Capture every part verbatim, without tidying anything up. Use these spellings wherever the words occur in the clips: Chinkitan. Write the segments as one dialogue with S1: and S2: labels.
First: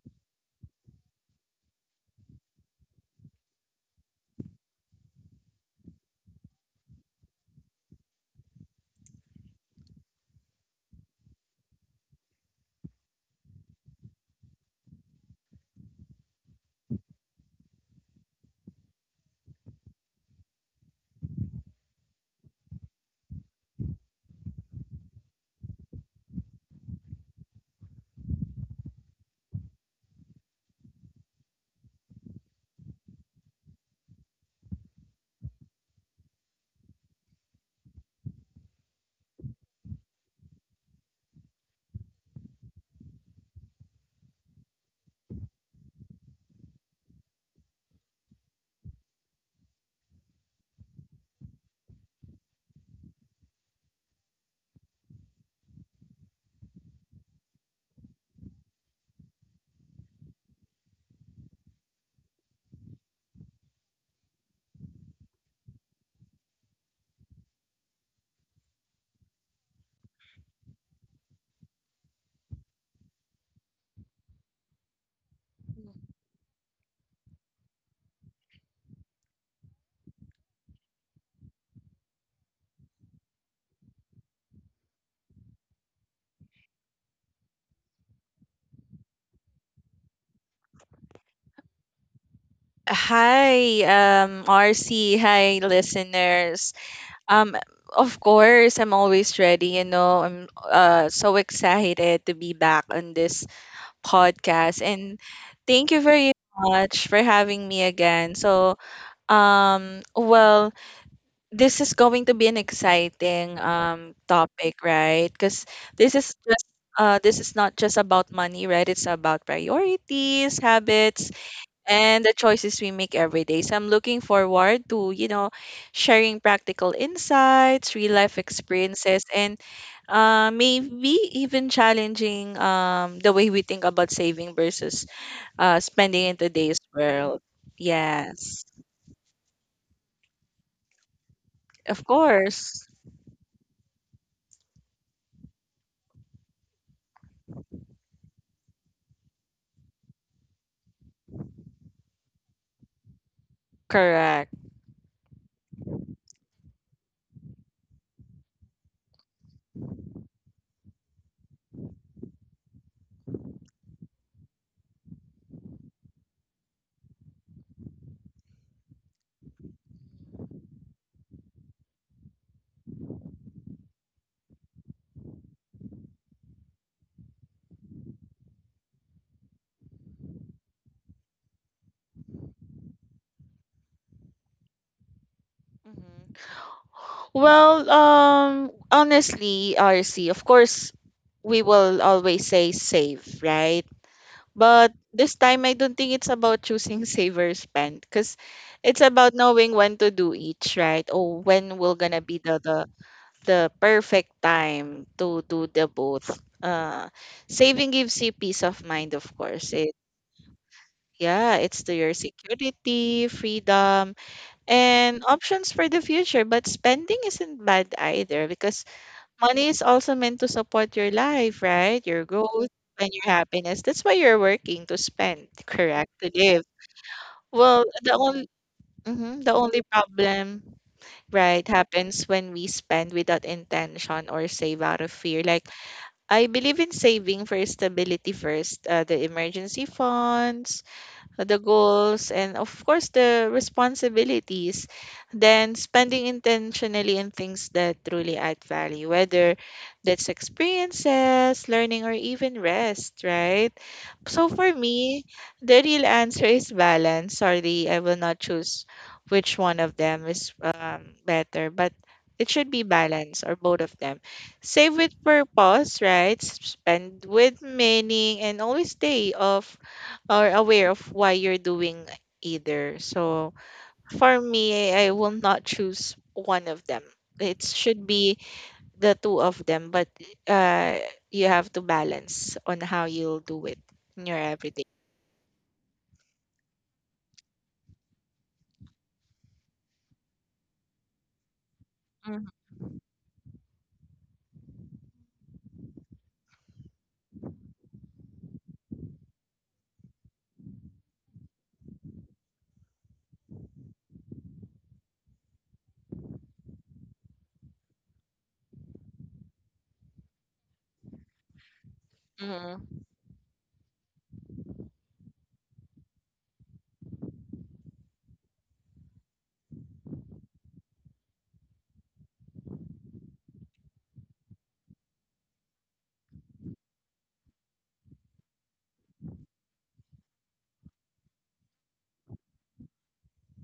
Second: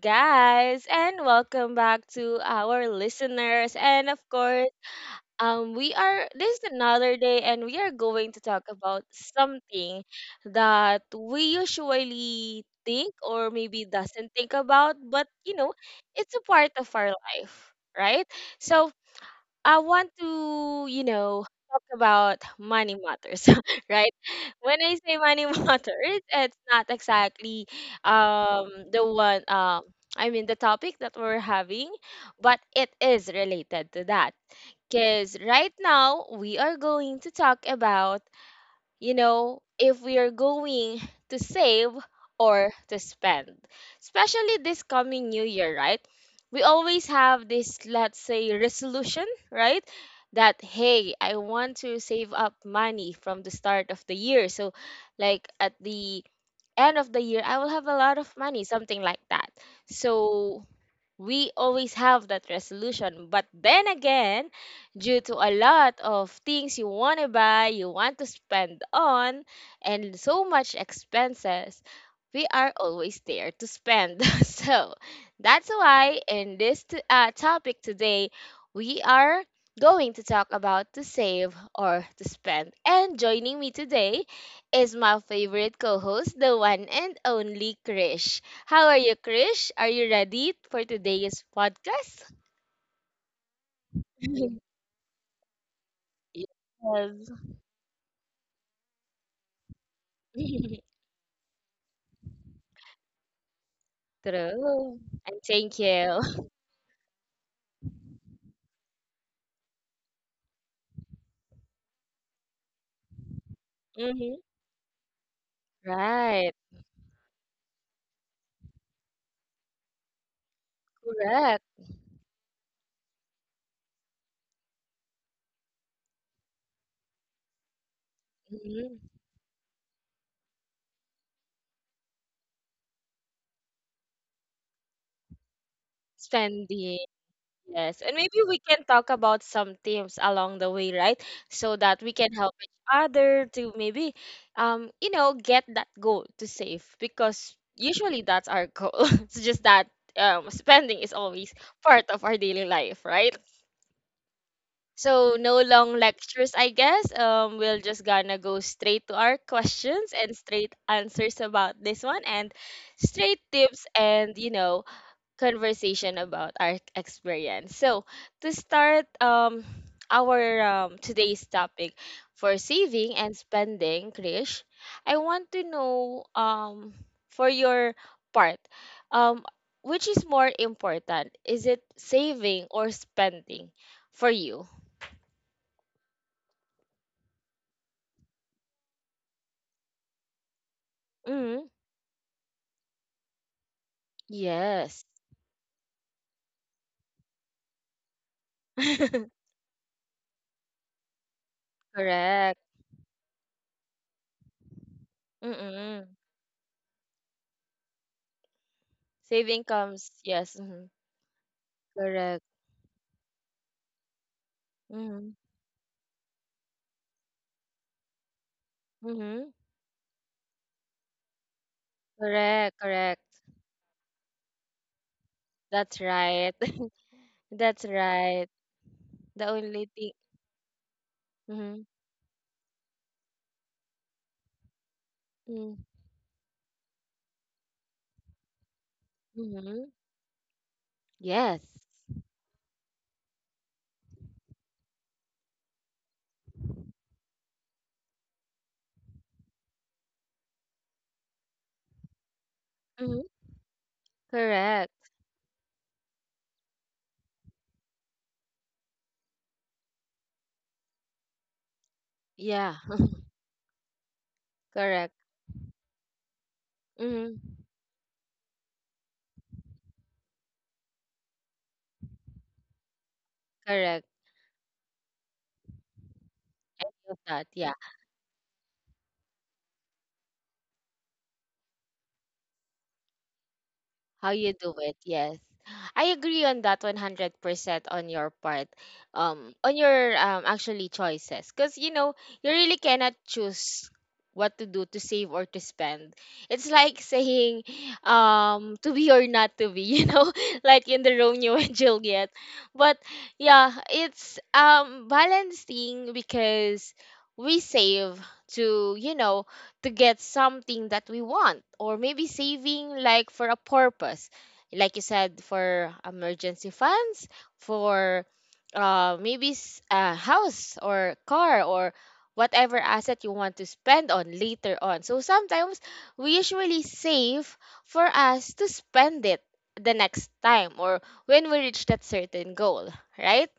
S1: guys, and welcome back to our listeners. And of course, um, we are this is another day, and we are going to talk about something that we usually think or maybe doesn't think about, but you know, it's a part of our life, right? So, I want to, you know, talk about money matters, right? When I say money matters, it's not exactly um the one um I mean the topic that we're having, but it is related to that. Because right now we are going to talk about you know, if we are going to save or to spend. Especially this coming new year, right? We always have this, let's say, resolution, right? That, hey, I want to save up money from the start of the year. So, like, at the end of the year, I will have a lot of money, something like that. So, we always have that resolution. But then again, due to a lot of things you want to buy, you want to spend on, and so much expenses, we are always there to spend. so that's why in this t- uh, topic today, we are going to talk about to save or to spend. And joining me today is my favorite co-host, the one and only Krish. How are you, Krish? Are you ready for today's podcast?
S2: Hi, um, R C. Hi, listeners.
S1: Yes.
S2: Um, of course, I'm always ready. You know, I'm uh, so excited to be back on this podcast.
S1: True.
S2: And
S1: And thank
S2: thank you
S1: you.
S2: very much for having me again. So, um, well, this is going to be an exciting um,
S1: Hmm.
S2: topic, right? Because this is
S1: Right.
S2: just uh, this is not just about money, right? It's about priorities, habits,
S1: Correct.
S2: and the choices we make every day. So I'm looking forward to, you know, sharing practical insights, real life
S1: Hmm.
S2: experiences, and uh, maybe even challenging um, the way we think about saving versus uh, spending in today's
S1: Spending.
S2: world.
S1: Yes. And maybe we
S2: Yes,
S1: can talk about some themes along the way, right? So that
S2: of
S1: we can help each
S2: course.
S1: other to maybe, um, you know, get that goal to save because usually that's our goal. it's just that um, spending is always part of our daily life, right?
S2: Correct.
S1: So no long lectures, I guess. Um, we'll just gonna go straight to our questions and straight answers about this one and straight tips and you know conversation about our experience. So to start um our um today's topic for saving and spending, Krish, I want to know um for your part, um which is more important? Is it saving or spending for you?
S2: Mhm. Well, um, honestly, R C, of course, we
S1: Mm,
S2: will always say save, right? But
S1: yes.
S2: this time, I don't think it's about choosing saver spend because it's about knowing when to do each, right? Or when will gonna be the
S1: Correct.
S2: the, the perfect time to do the
S1: Mm-mm.
S2: both. Uh, Saving gives you peace of mind, of
S1: Saving
S2: course. It
S1: comes, yes. Mm-hmm.
S2: Yeah, it's to your
S1: Correct.
S2: security, freedom, and
S1: Mm-hmm.
S2: options for the future. But spending isn't bad either because
S1: Mm-hmm.
S2: money is also meant to support your life, right? Your growth
S1: Correct,
S2: and your
S1: correct.
S2: happiness. That's why you're working to spend,
S1: That's
S2: correct? To
S1: right.
S2: live. Well,
S1: That's
S2: the only
S1: right. The
S2: the only
S1: only thing.
S2: problem, right,
S1: Mm-hmm.
S2: happens when we spend without intention or save out of fear. Like I believe in saving for stability first, uh, the emergency
S1: Mm-hmm.
S2: funds, the
S1: Yes.
S2: goals, and of course the responsibilities, then spending intentionally in things that truly add value, whether that's experiences, learning, or even rest,
S1: Mm-hmm.
S2: right? So for
S1: Correct.
S2: me, the real answer is balance. Sorry, I will not choose which one of them is um, better, but it should
S1: Yeah,
S2: be balance or both of them. Save with
S1: correct.
S2: purpose, right? S- Spend with
S1: Mm-hmm.
S2: meaning and always stay off or aware of why you're doing either. So
S1: Correct.
S2: for me, I will not choose one of them.
S1: Love that.
S2: It
S1: Yeah.
S2: should be the two of them, but uh, you have to balance on how you'll do it in
S1: How
S2: your
S1: you do
S2: everyday.
S1: it, yes. I agree on that one hundred percent on your part. Um, on your um actually choices because you know, you really cannot choose what to do to save or to spend. It's like saying um to be or not to be, you know, like in the Romeo and Juliet. But yeah, it's um balancing because we save to, you know, to get something that we want or maybe
S2: Mm-hmm.
S1: saving like for a purpose like you said, for emergency funds, for uh maybe s- a house or car or whatever asset you want to spend on later on. So sometimes we usually save for us to spend it the next time or when we reach that certain goal, right?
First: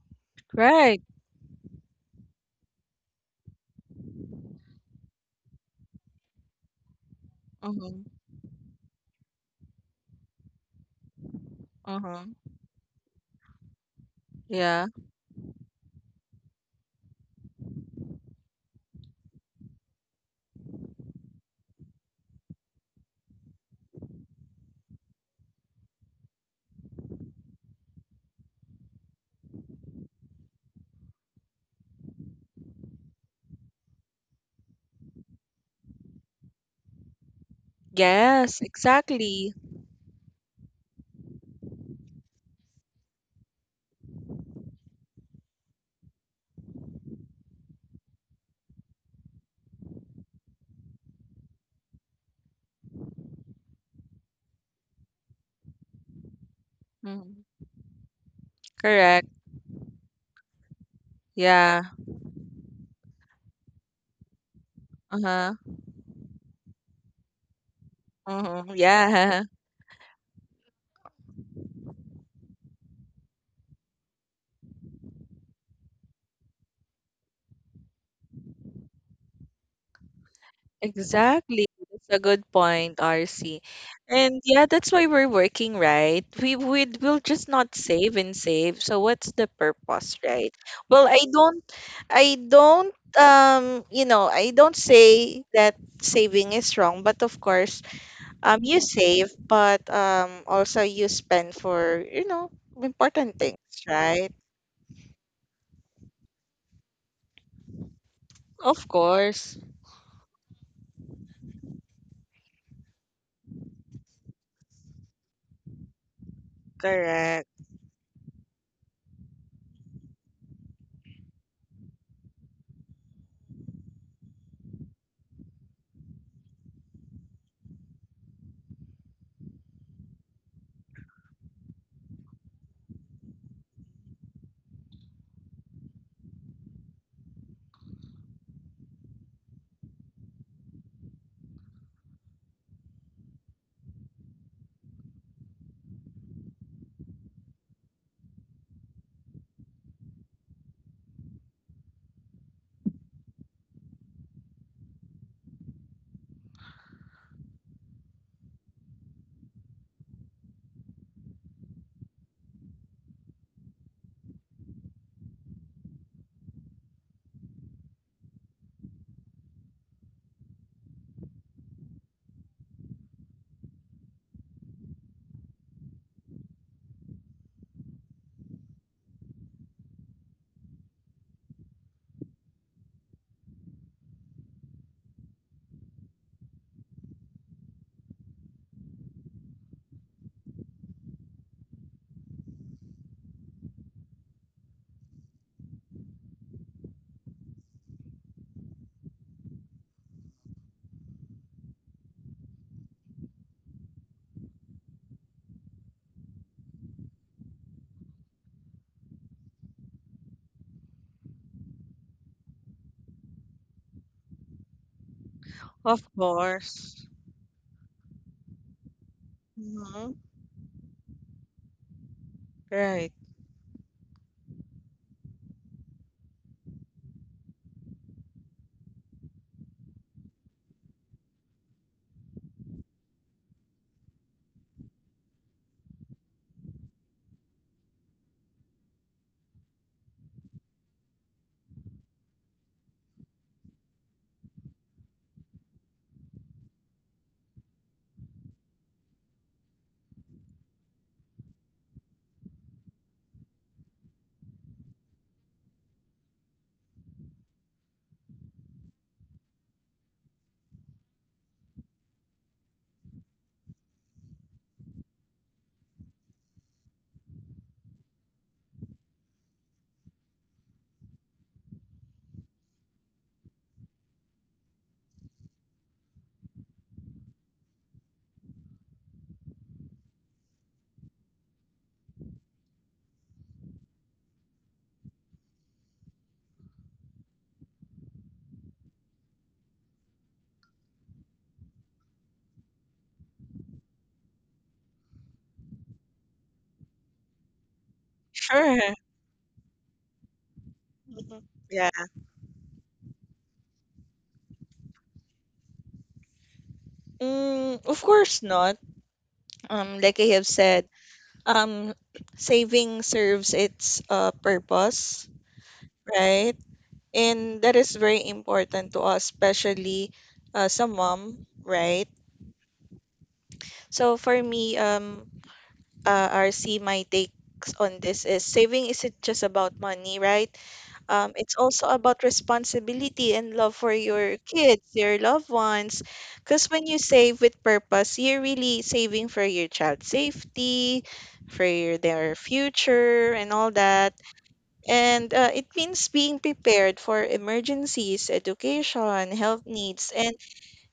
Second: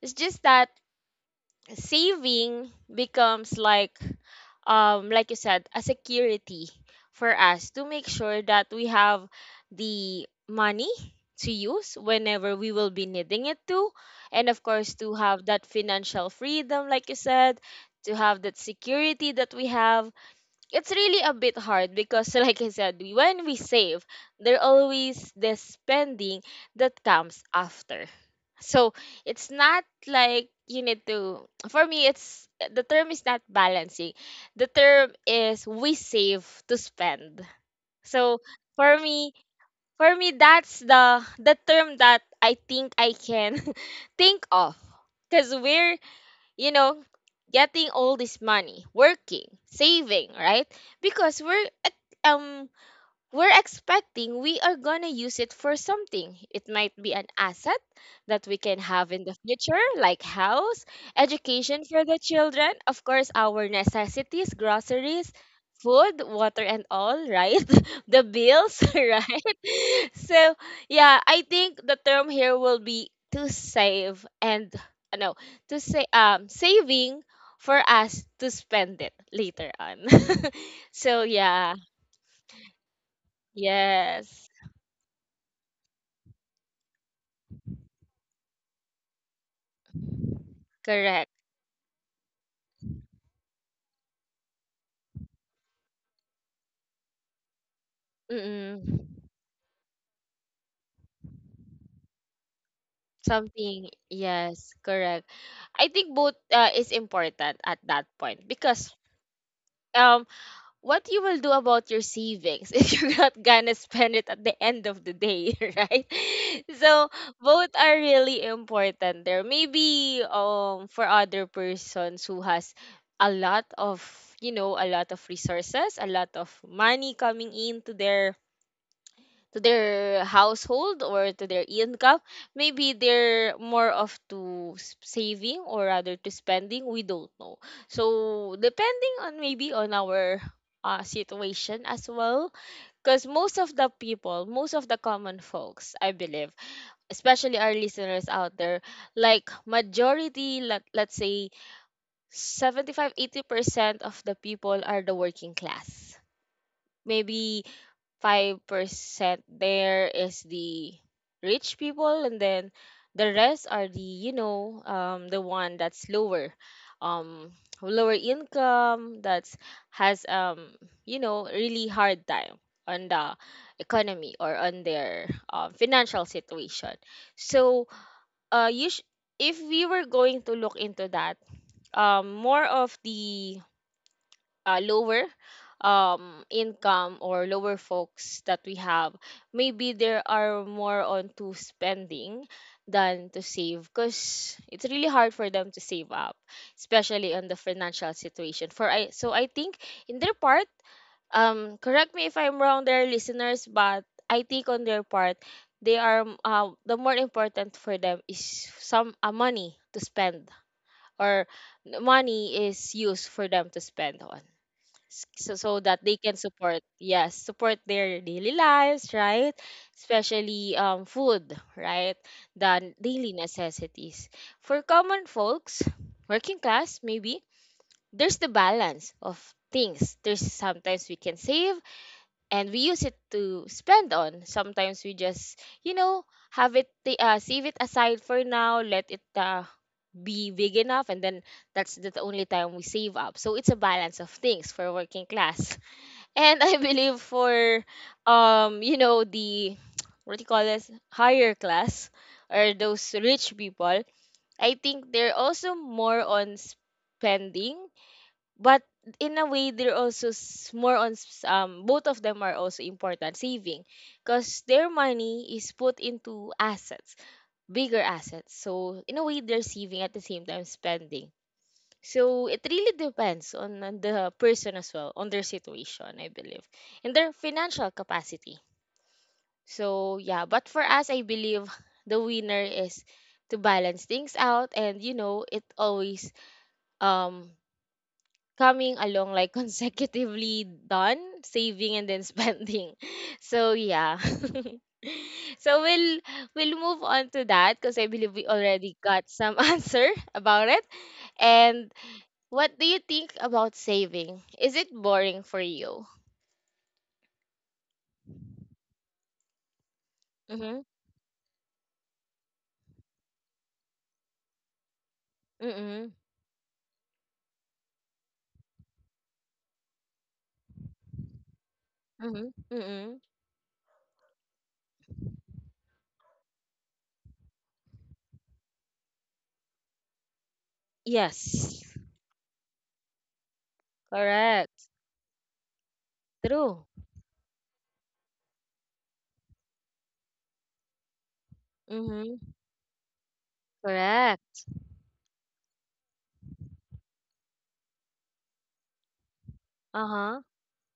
S1: It's just that
S2: Right.
S1: saving becomes like um like you said, a security for us to make
S2: Mm-hmm.
S1: sure that we have the money to use
S2: Mm-hmm.
S1: whenever we will be needing it to, and of
S2: Yeah.
S1: course to have that financial freedom, like you said, to have that security that we have. It's really a bit hard because, like I said, we- when we save, there always the spending that comes after. So it's not like you need to, for me it's the term is not balancing, the term is we save to spend. So,
S2: Yes,
S1: for me
S2: exactly.
S1: for me that's the the term that I think I can think of, because we're you know, getting all this money, working, saving, right? Because we're at, um we're expecting we are going to use it for something. It might be an
S2: Mm-hmm.
S1: asset that we can have in
S2: Correct.
S1: the future, like house,
S2: Yeah.
S1: education for the children, of course, our necessities, groceries,
S2: Uh-huh.
S1: food, water, and all, right? The
S2: Mm-hmm.
S1: bills,
S2: Yeah.
S1: right? So, yeah, I think the term here will be to save and uh, no, to say um saving for us to spend it later on. So,
S2: Exactly.
S1: yeah,
S2: That's a good point, R C. And
S1: yes.
S2: yeah, that's why we're working, right? We would we'll just not save and save. So what's the purpose, right? Well, I
S1: Correct.
S2: don't I don't um, you know, I don't say that saving is wrong, but of course, um you
S1: Mm.
S2: save, but um also you spend for, you know, important things,
S1: Something,
S2: right?
S1: yes, correct. I think both uh, is important at that point
S2: Of
S1: because
S2: course.
S1: um what you will do about your savings if you're not gonna spend it at the end of the day, right? So
S2: Correct.
S1: both are really important there. Maybe um for other persons who has a lot of you know a lot of resources, a lot of money coming into their to their household or to their income. Maybe they're more of to s- saving or rather to spending, we don't know. So depending on, maybe, on our uh, situation as well, because most of the people, most of the common folks I believe, especially our listeners out there, like majority, let, let's say, seventy-five, eighty percent of the people are the working class. Maybe five percent there is the rich people, and then the rest are the you know um the one that's lower, um lower income, that's has um you know really hard time on the economy or on their um, financial situation. So, uh you sh- if we were going to look into that, um more of the uh, lower, um income or lower folks that we have, maybe there are more on to spending than to save, because it's really hard for them to save up, especially on the financial situation. For I So I think, in their part, um correct me if I'm wrong there, listeners, but I think on their part, they are um, uh, the more important for them is some uh, money to spend, or money is used for them to spend on. S- so, so that
S2: Of
S1: they can support,
S2: course.
S1: yes, support their daily lives, right?
S2: Hmm.
S1: Especially um food, right? The
S2: Right.
S1: daily necessities. For common folks, working class, maybe there's the balance of things. There's sometimes we can save and we use it to spend on. Sometimes we just you know have it ta- uh, save it aside for now, let it uh, be big enough, and then that's the only time we save up. So it's a balance of things for working class, and I believe for um you know the what do you call this, higher class, or those rich people. I think they're also more on spending, but in a way they're also s- more on s- um both of them are also important, saving, because their money is put into assets, bigger assets. So in a way, they're saving at the same time spending. So it really depends on, on the person as well, on their situation, I believe, and their financial capacity. So yeah, but for us, I believe the winner is to balance things out, and you know, it always um coming along like consecutively done saving and then spending. So yeah. So we'll we'll move on to that because I believe we already
S2: Sure.
S1: got some answer about it.
S2: Mhm.
S1: And
S2: Yeah.
S1: what do you think about saving? Is it boring for you?
S2: Mm, of course not. Um, like I have
S1: Mm-hmm.
S2: said, um, saving serves its uh, purpose,
S1: Mm-hmm.
S2: right? And that is very important to us, especially uh, some mom, right?
S1: Mm-hmm. Mm-hmm.
S2: So for me, um, uh, R C, my takes on this is saving isn't just about money, right? Um, it's
S1: Yes.
S2: also about responsibility and love for your
S1: Correct.
S2: kids, your loved ones. Because
S1: True.
S2: when you save with purpose, you're really saving for your child's safety, for your, their
S1: Mm-hmm.
S2: future, and all that.
S1: Correct.
S2: And uh, it means being prepared for emergencies, education, health needs, and
S1: Uh-huh.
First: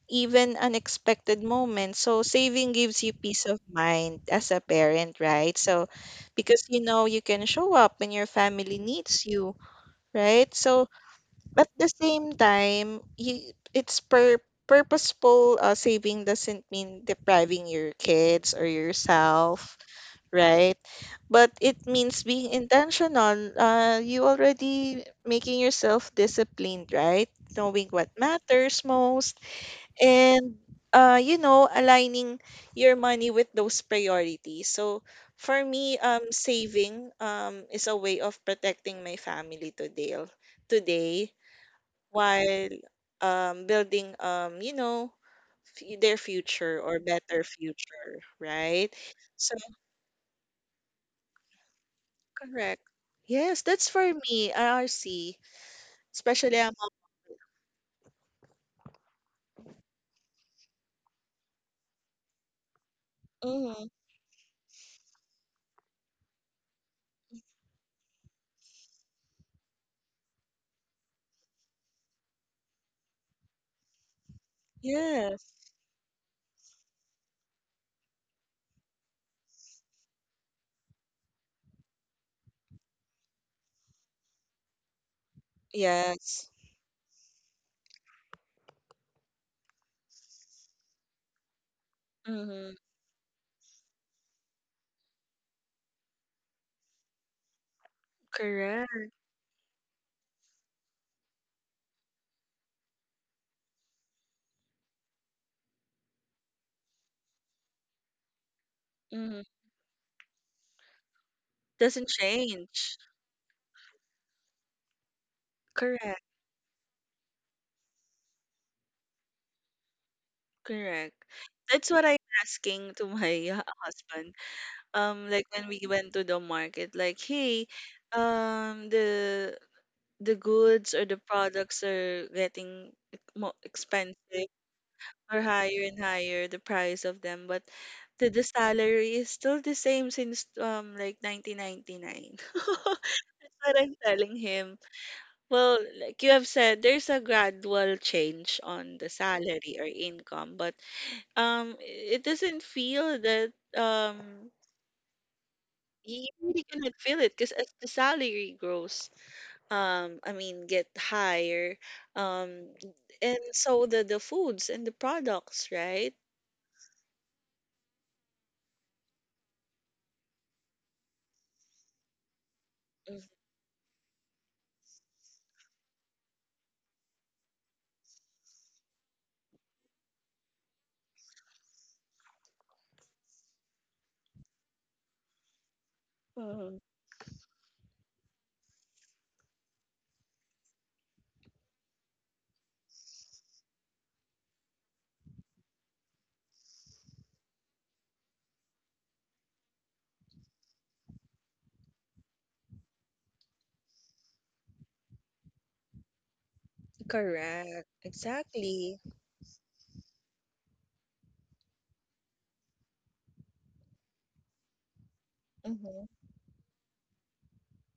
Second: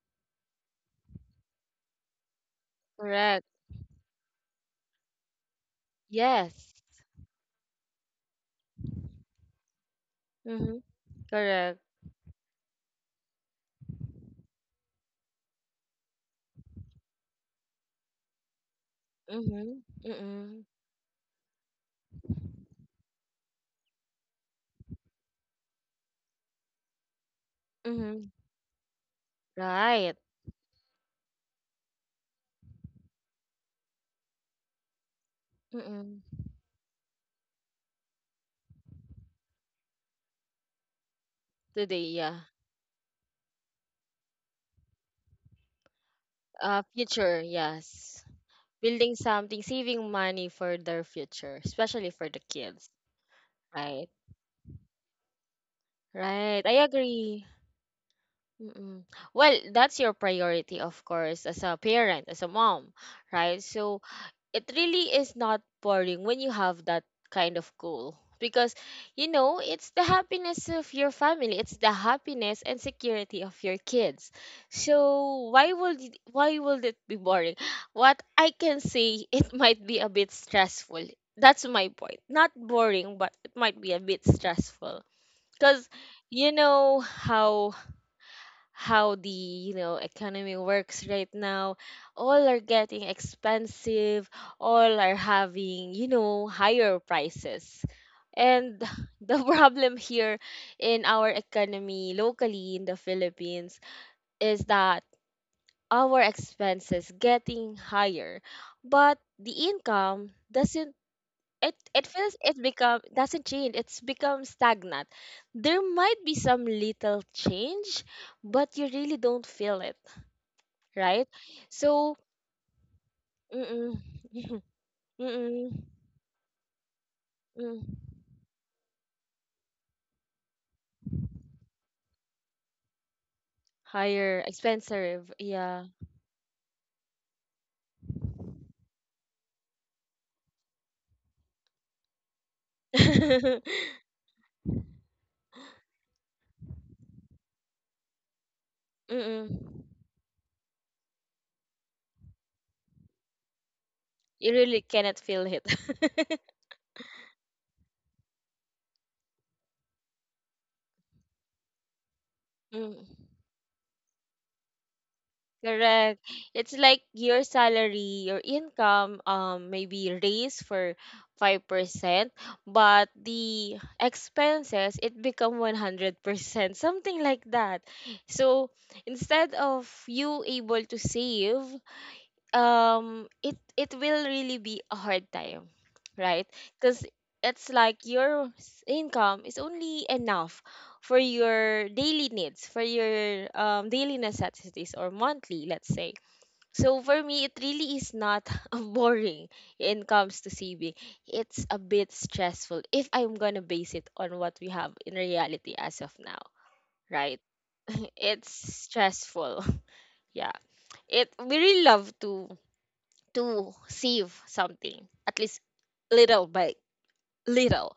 S2: even unexpected moments. So saving gives you peace
S1: Correct.
S2: of mind as a parent, right? So because
S1: Yes.
S2: you know you can show up when your family needs you, right?
S1: Mm-hmm.
S2: So but at
S1: Correct.
S2: the same time, you, it's per purposeful uh, saving doesn't mean depriving your kids or yourself,
S1: Mm-hmm. Mm-hmm.
S2: right? But it means being intentional. Uh, you already making yourself disciplined, right? Knowing what
S1: Mm-hmm.
S2: matters most
S1: Right.
S2: and uh, you know, aligning your money with those priorities. So for me, um,
S1: Mm-hmm.
S2: saving um is a way of protecting my family today. Today,
S1: Today, yeah.
S2: while um, building um, you know f- their future
S1: Uh,
S2: or
S1: future,
S2: better future,
S1: yes.
S2: right.
S1: Building
S2: So
S1: something, saving money for their future, especially for the
S2: correct,
S1: kids.
S2: yes, that's
S1: Right.
S2: for me, R R C, especially
S1: Right.
S2: among.
S1: I agree. Mm-mm. Well, that's your priority, of course, as a parent, as a mom, right?
S2: Mm.
S1: So it really is not boring when you have that kind of goal, because, you know, it's the happiness of your family, it's the happiness and security of your kids. So
S2: Yes,
S1: why would it- why would it be boring? What I can say, it might be a bit stressful. That's my point. Not boring, but it might be a bit stressful, because
S2: yes.
S1: you know how how the you know economy works right now. All are
S2: Mm-hmm.
S1: getting expensive, all are having you know higher prices, and
S2: Correct.
S1: the problem here in our economy locally in the Philippines is that our expenses getting higher, but
S2: Mm-hmm.
S1: the income doesn't. it,
S2: Doesn't
S1: it feels, it
S2: change.
S1: become doesn't change, it's become stagnant. There might
S2: Correct.
S1: be some little change, but you really don't feel it,
S2: Correct.
S1: right?
S2: That's what
S1: So,
S2: I'm asking to my uh,
S1: mm-mm.
S2: husband, um like when we
S1: Mm-mm,
S2: went to the market, like, hey,
S1: mm,
S2: um the the goods or the products are getting more
S1: higher,
S2: expensive,
S1: expensive,
S2: or higher
S1: yeah.
S2: and higher the price of them, but the, the salary is still the same since um like nineteen ninety-nine. That's
S1: Mm-mm.
S2: what I'm telling him. Well, like you have said, there's a gradual change on the salary or income, but um it doesn't feel that. um
S1: You really cannot feel
S2: you
S1: it.
S2: really cannot feel it, because as the salary grows, um I mean, get higher, um
S1: Mm,
S2: and so the the foods and the products, right?
S1: correct. It's like your salary, your income, um, maybe raise for five percent, but
S2: Mhm.
S1: the expenses it become one hundred percent, something like that. So instead of you able to save um it it will really be a hard time, right?
S2: Mm,
S1: Because it's like your s- income is only enough for your daily needs, for your um, daily necessities, or monthly, let's say. So for me it really is not boring in comes to saving. It's a bit stressful if I'm gonna base it on what we have in reality as of now, right?
S2: correct.
S1: It's
S2: Exactly.
S1: stressful. Yeah, it we really love to to save something, at least
S2: Mhm.
S1: little by little.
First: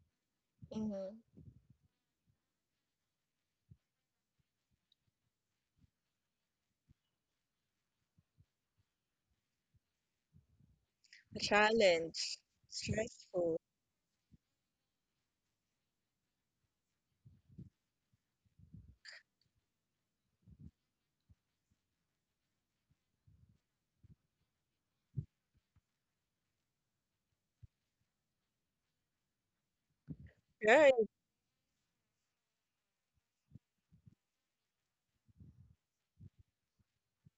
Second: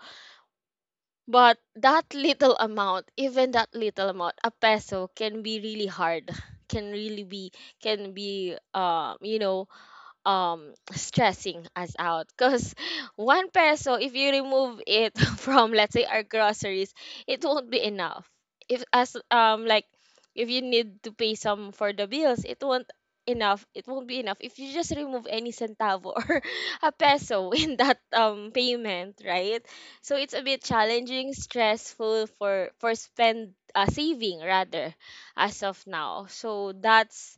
S2: Mhm.
S1: But that little amount, even that little amount, a peso can be really hard. Can really be can be, um you know um
S2: A
S1: stressing us out
S2: challenge.
S1: because one
S2: Stressful.
S1: peso, if you remove it from, let's say, our groceries, it won't be enough. If as um like, if you need to pay some for the bills, it won't enough it won't be enough if you just remove any centavo or a peso in that um payment, right? So it's a bit
S2: Right.
S1: challenging, stressful for for spend uh, saving rather, as of now. So that's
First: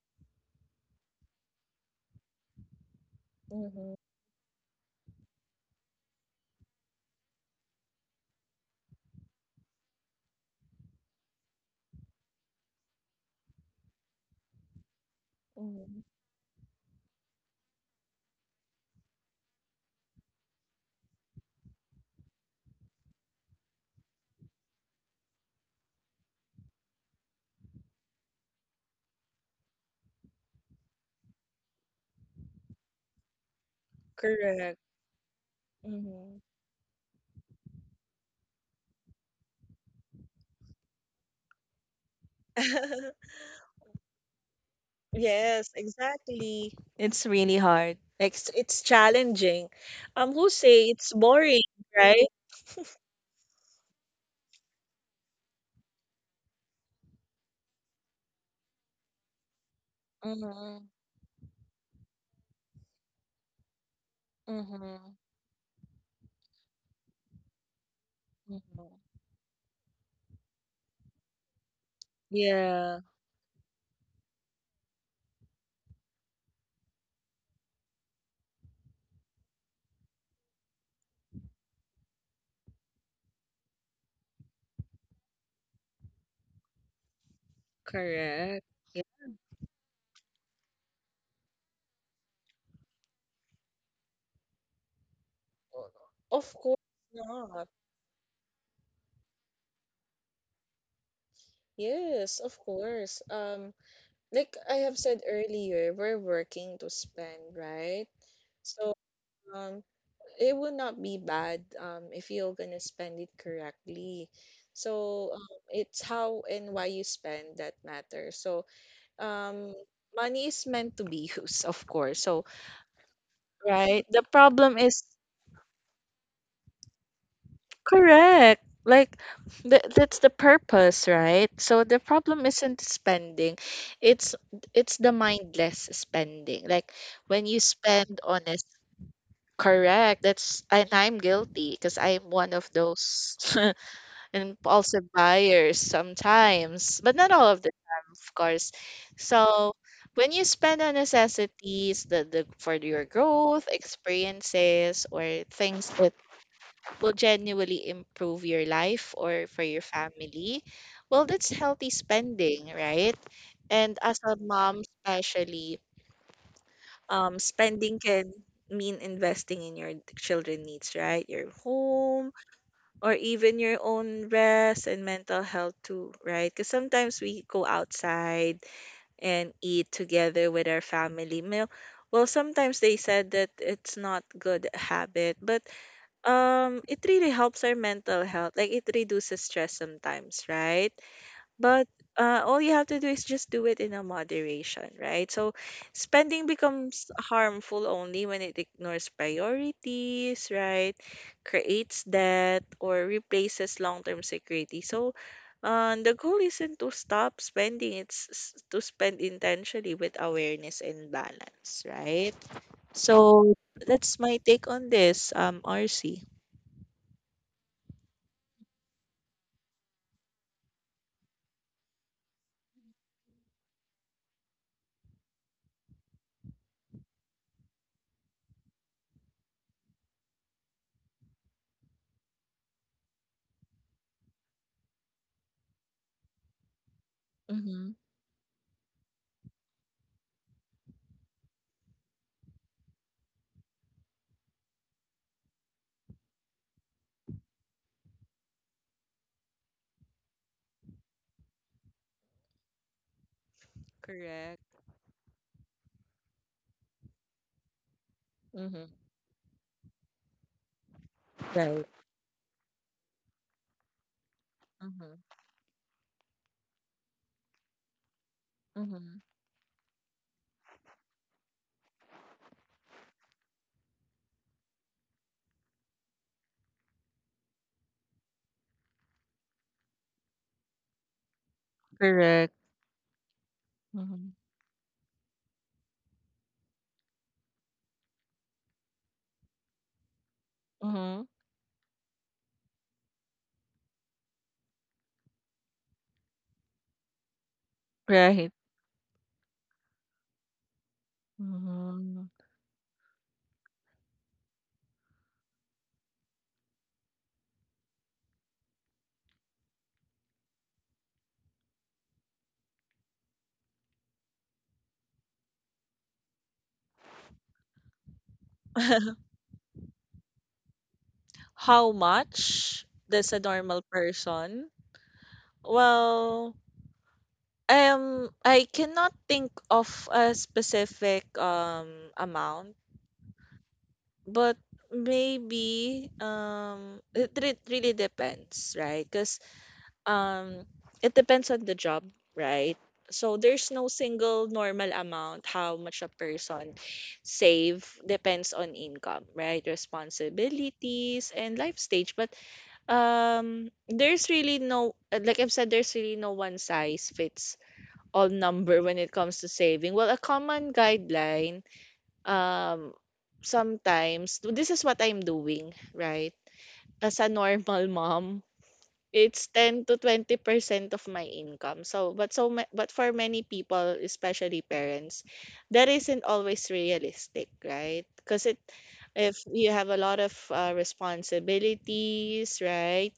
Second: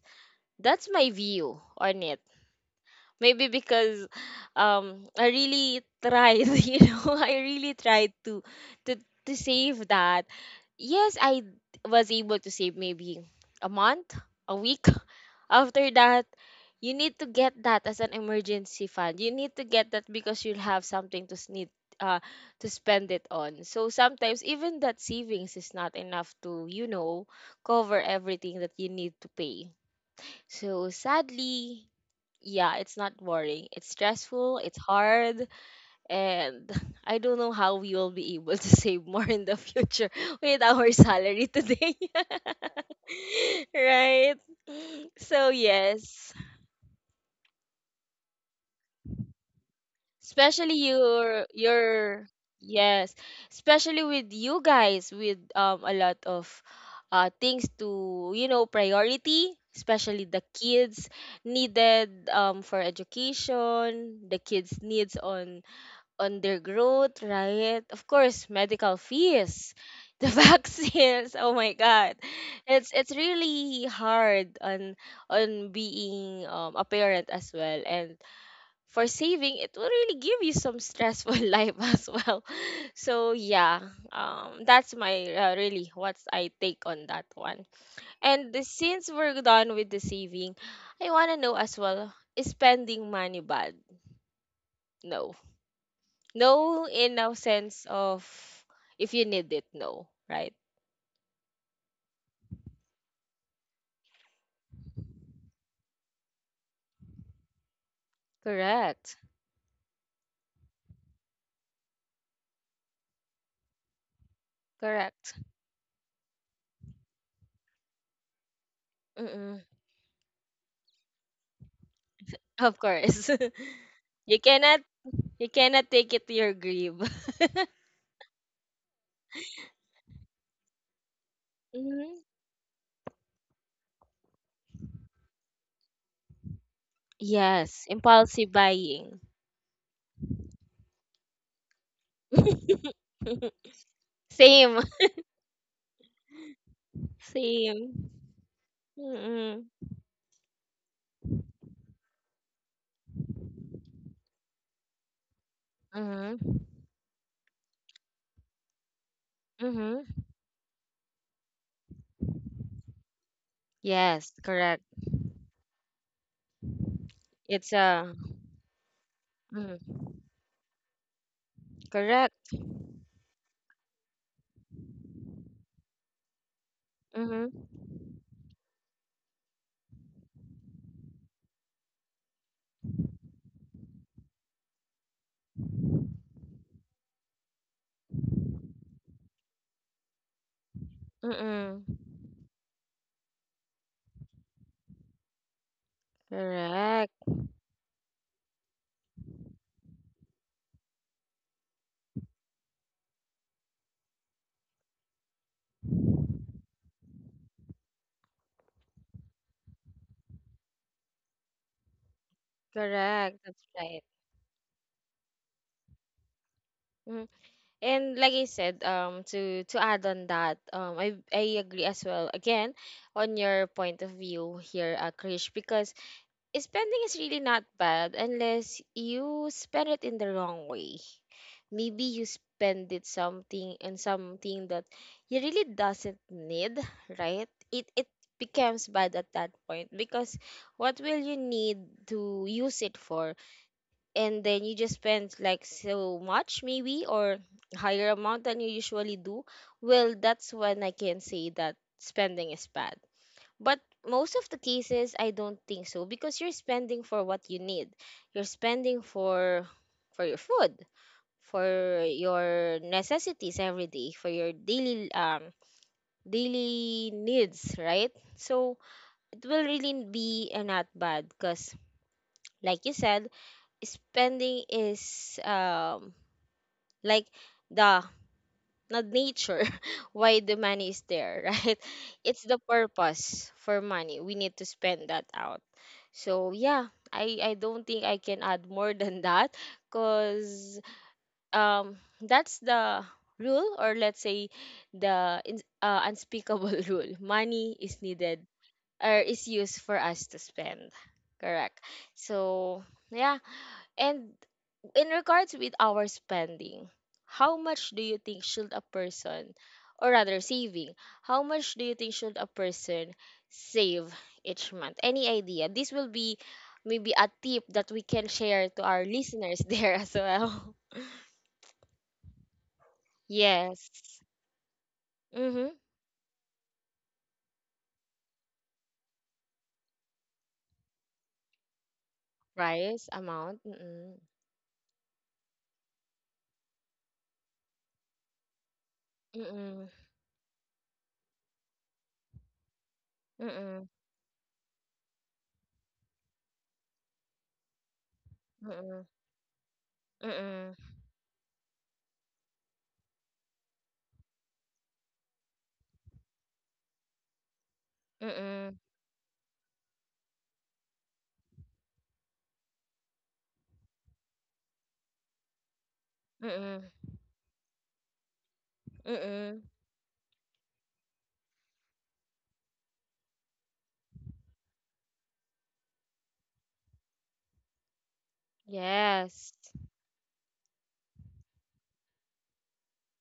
S1: that's my view on it. Maybe
S2: Mhm.
S1: because um I really tried, you know, I really tried to to to save that. Yes, I d- was able to save maybe a month, a week after
S2: Mhm.
S1: that. You need to get that as an emergency fund. You need to get that because you'll have something to need uh to spend it on. So sometimes even that savings is not enough to, you know, cover everything that you need to pay. So sadly, yeah, it's not boring. It's stressful, it's
S2: Correct.
S1: hard,
S2: Mhm.
S1: and I don't know how we will be able to save more in the future with our salary today. Right? So
S2: Yes,
S1: yes,
S2: exactly. It's really hard. It's it's challenging. Um, who
S1: especially
S2: say it's
S1: your
S2: boring,
S1: your
S2: right?
S1: yes, especially with you guys with um a lot of uh things to, you know, priority, especially the
S2: Mhm.
S1: kids needed um for education, the kids
S2: Mhm.
S1: needs on undergrowth, right? Of course,
S2: Mhm.
S1: medical fees, the vaccines. Oh my God, it's
S2: Yeah.
S1: it's really hard on on being um, a parent as well. And for saving, it will really give you some stressful life as well. So yeah, um, that's my uh, really what's I take on that one. And
S2: Correct. Yeah.
S1: since we're done with the saving, I wanna know as well, is spending money bad? No.
S2: Of course
S1: No, in a
S2: not.
S1: sense of, if you need it, no, right?
S2: Yes, of course. Um, like I have said earlier, we're working to spend, right? So,
S1: Correct.
S2: um, it would not be bad um if you're gonna spend it correctly.
S1: Correct.
S2: So, um, it's how and why you spend that matters. So,
S1: Mm-mm.
S2: um, money is meant to be used, of course. So,
S1: Of course.
S2: right? The
S1: You cannot,
S2: problem is.
S1: you cannot take it to your grave.
S2: Correct. Like th- that's the purpose, right? So the
S1: Mhm.
S2: problem isn't spending. It's it's the mindless spending. Like when you
S1: Yes,
S2: spend on
S1: impulsive
S2: it,
S1: buying.
S2: correct. That's and I'm guilty because I'm one of those
S1: Same.
S2: impulsive buyers sometimes, but not all of the
S1: Same.
S2: time, of course.
S1: Mm-mm.
S2: So when you spend on necessities, the, the for your growth, experiences, or things
S1: Mm-hmm.
S2: will genuinely improve your life or for your
S1: Mm-hmm.
S2: family, well, that's healthy spending, right? And as
S1: Yes,
S2: a
S1: correct.
S2: mom, especially, um,
S1: It's
S2: spending
S1: a
S2: can mean investing in your
S1: mm,
S2: children needs, right? Your
S1: correct.
S2: home or even your own rest and mental health too, right? Because sometimes we
S1: Mm-hmm.
S2: go outside and eat together with our family meal. Well, sometimes they said that it's not good habit, but um it really helps our mental health, like it reduces stress sometimes, right?
S1: Mm-mm.
S2: But uh, all you have to do is just do it in a moderation, right? So spending
S1: Correct.
S2: becomes harmful only when it ignores priorities, right, creates debt or replaces long-term security. So uh, the goal isn't to stop spending. It's s- to spend intentionally with awareness and balance, right?
S1: Correct.
S2: So
S1: That's right.
S2: that's my take on this, um RC.
S1: Mm-hmm. And like I said, um, to to add on that, um, I I agree as well. Again, on your point of view here, uh, Krish, because spending is really not bad unless you spend it in the wrong way. Maybe you spend it something and something that you really doesn't need, right? It
S2: Mhm.
S1: it becomes bad at that point because what will you need to use it for, and then you just spend like so much maybe, or higher amount than you usually do. Well, that's when I can say that spending is bad. But most of the
S2: Correct.
S1: cases I don't think so, because you're spending for what you need. You're spending for for your food, for your necessities every day, for your daily um daily needs, right? So it will really be uh, not bad because, like you said, spending is um like, the not nature why the money is there, right? It's
S2: Correct.
S1: the purpose for money,
S2: Mhm.
S1: we need to spend that out. So yeah, i i don't think I can add more than that because
S2: Mm-hmm.
S1: um that's the rule, or let's say, the in- uh, unspeakable rule, money is needed
S2: Right.
S1: or is used for us to spend, correct?
S2: Mhm.
S1: So yeah, and in regards with our spending, how much do you think should a person, or rather saving, how much do you think should a person save each month? Any idea? This will be maybe a tip that we can share to our listeners there as well.
S2: How much does a normal
S1: Yes.
S2: person?
S1: Mm-hmm.
S2: Well, um, I cannot think of a specific um amount,
S1: Price, amount. Mm-mm.
S2: but maybe um it, it really depends, right? 'Cause
S1: Mm-mm.
S2: um it depends on the job, right? So there's no single normal amount how much a person save, depends on
S1: Mm-mm.
S2: income, right,
S1: Mm-mm.
S2: responsibilities and life stage, but um there's really no uh, like I've said, there's really no one size fits
S1: Mm-mm.
S2: all
S1: Mm-mm.
S2: number when it comes to saving. Well, a common guideline, um sometimes this is what I'm doing, right?
S1: Mm-mm.
S2: As a normal mom, it's
S1: Mm-mm.
S2: ten to twenty percent of my income. So, but so ma- but for many people, especially parents, that isn't always realistic, right? Because it if
S1: Yes.
S2: you have a lot of uh, responsibilities, right?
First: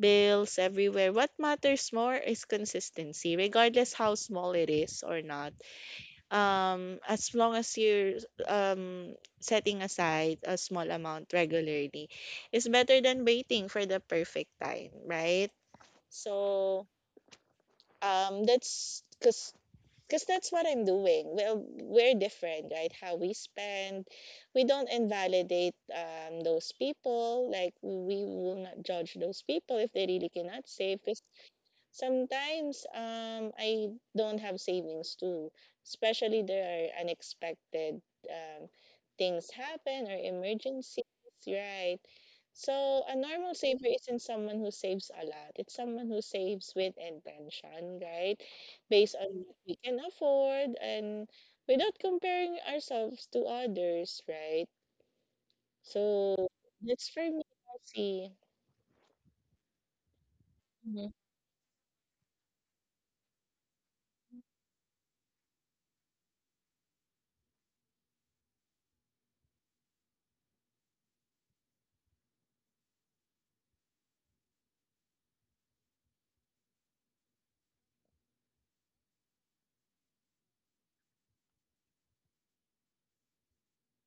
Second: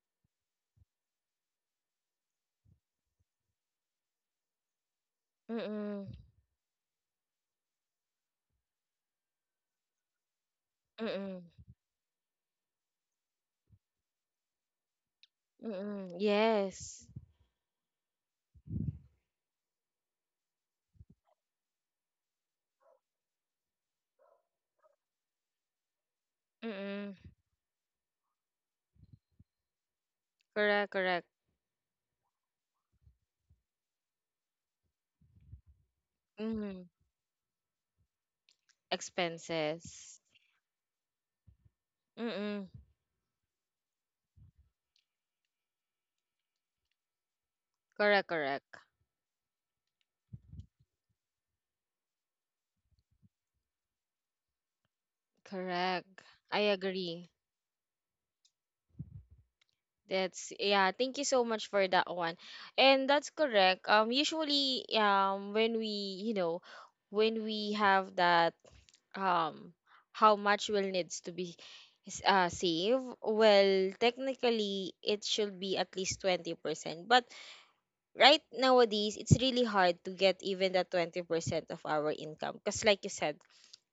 S2: Bills everywhere. What matters more is consistency, regardless how small it is or not.
S1: Mm-mm.
S2: Um, as long as you're um setting aside a small amount
S1: Mm-mm.
S2: regularly, is better than waiting for the perfect time, right?
S1: Mm,
S2: So
S1: yes.
S2: um, that's because because that's what I'm doing. Well, we're different, right? How we spend, we don't invalidate um, those
S1: Mm,
S2: people. Like we will not judge those people if they really cannot
S1: correct,
S2: save. 'Cause
S1: correct.
S2: sometimes um, I don't have savings too, especially there
S1: Mm,
S2: are unexpected um, things happen or
S1: expenses.
S2: emergencies, right?
S1: Mm,
S2: So a normal saver isn't someone who saves a lot. It's someone who saves with intention, right?
S1: correct, correct.
S2: Based on what we can afford and without comparing ourselves to others, right?
S1: Correct.
S2: So
S1: I
S2: that's for me,
S1: agree.
S2: see.
S1: That's yeah, thank you so much for that one. And that's correct. Um usually, um when we, you know, when we have that, um how much will needs to be s- uh save, well, technically it should be at least twenty percent. But right nowadays it's really hard to get even that twenty percent of our income because, like you said,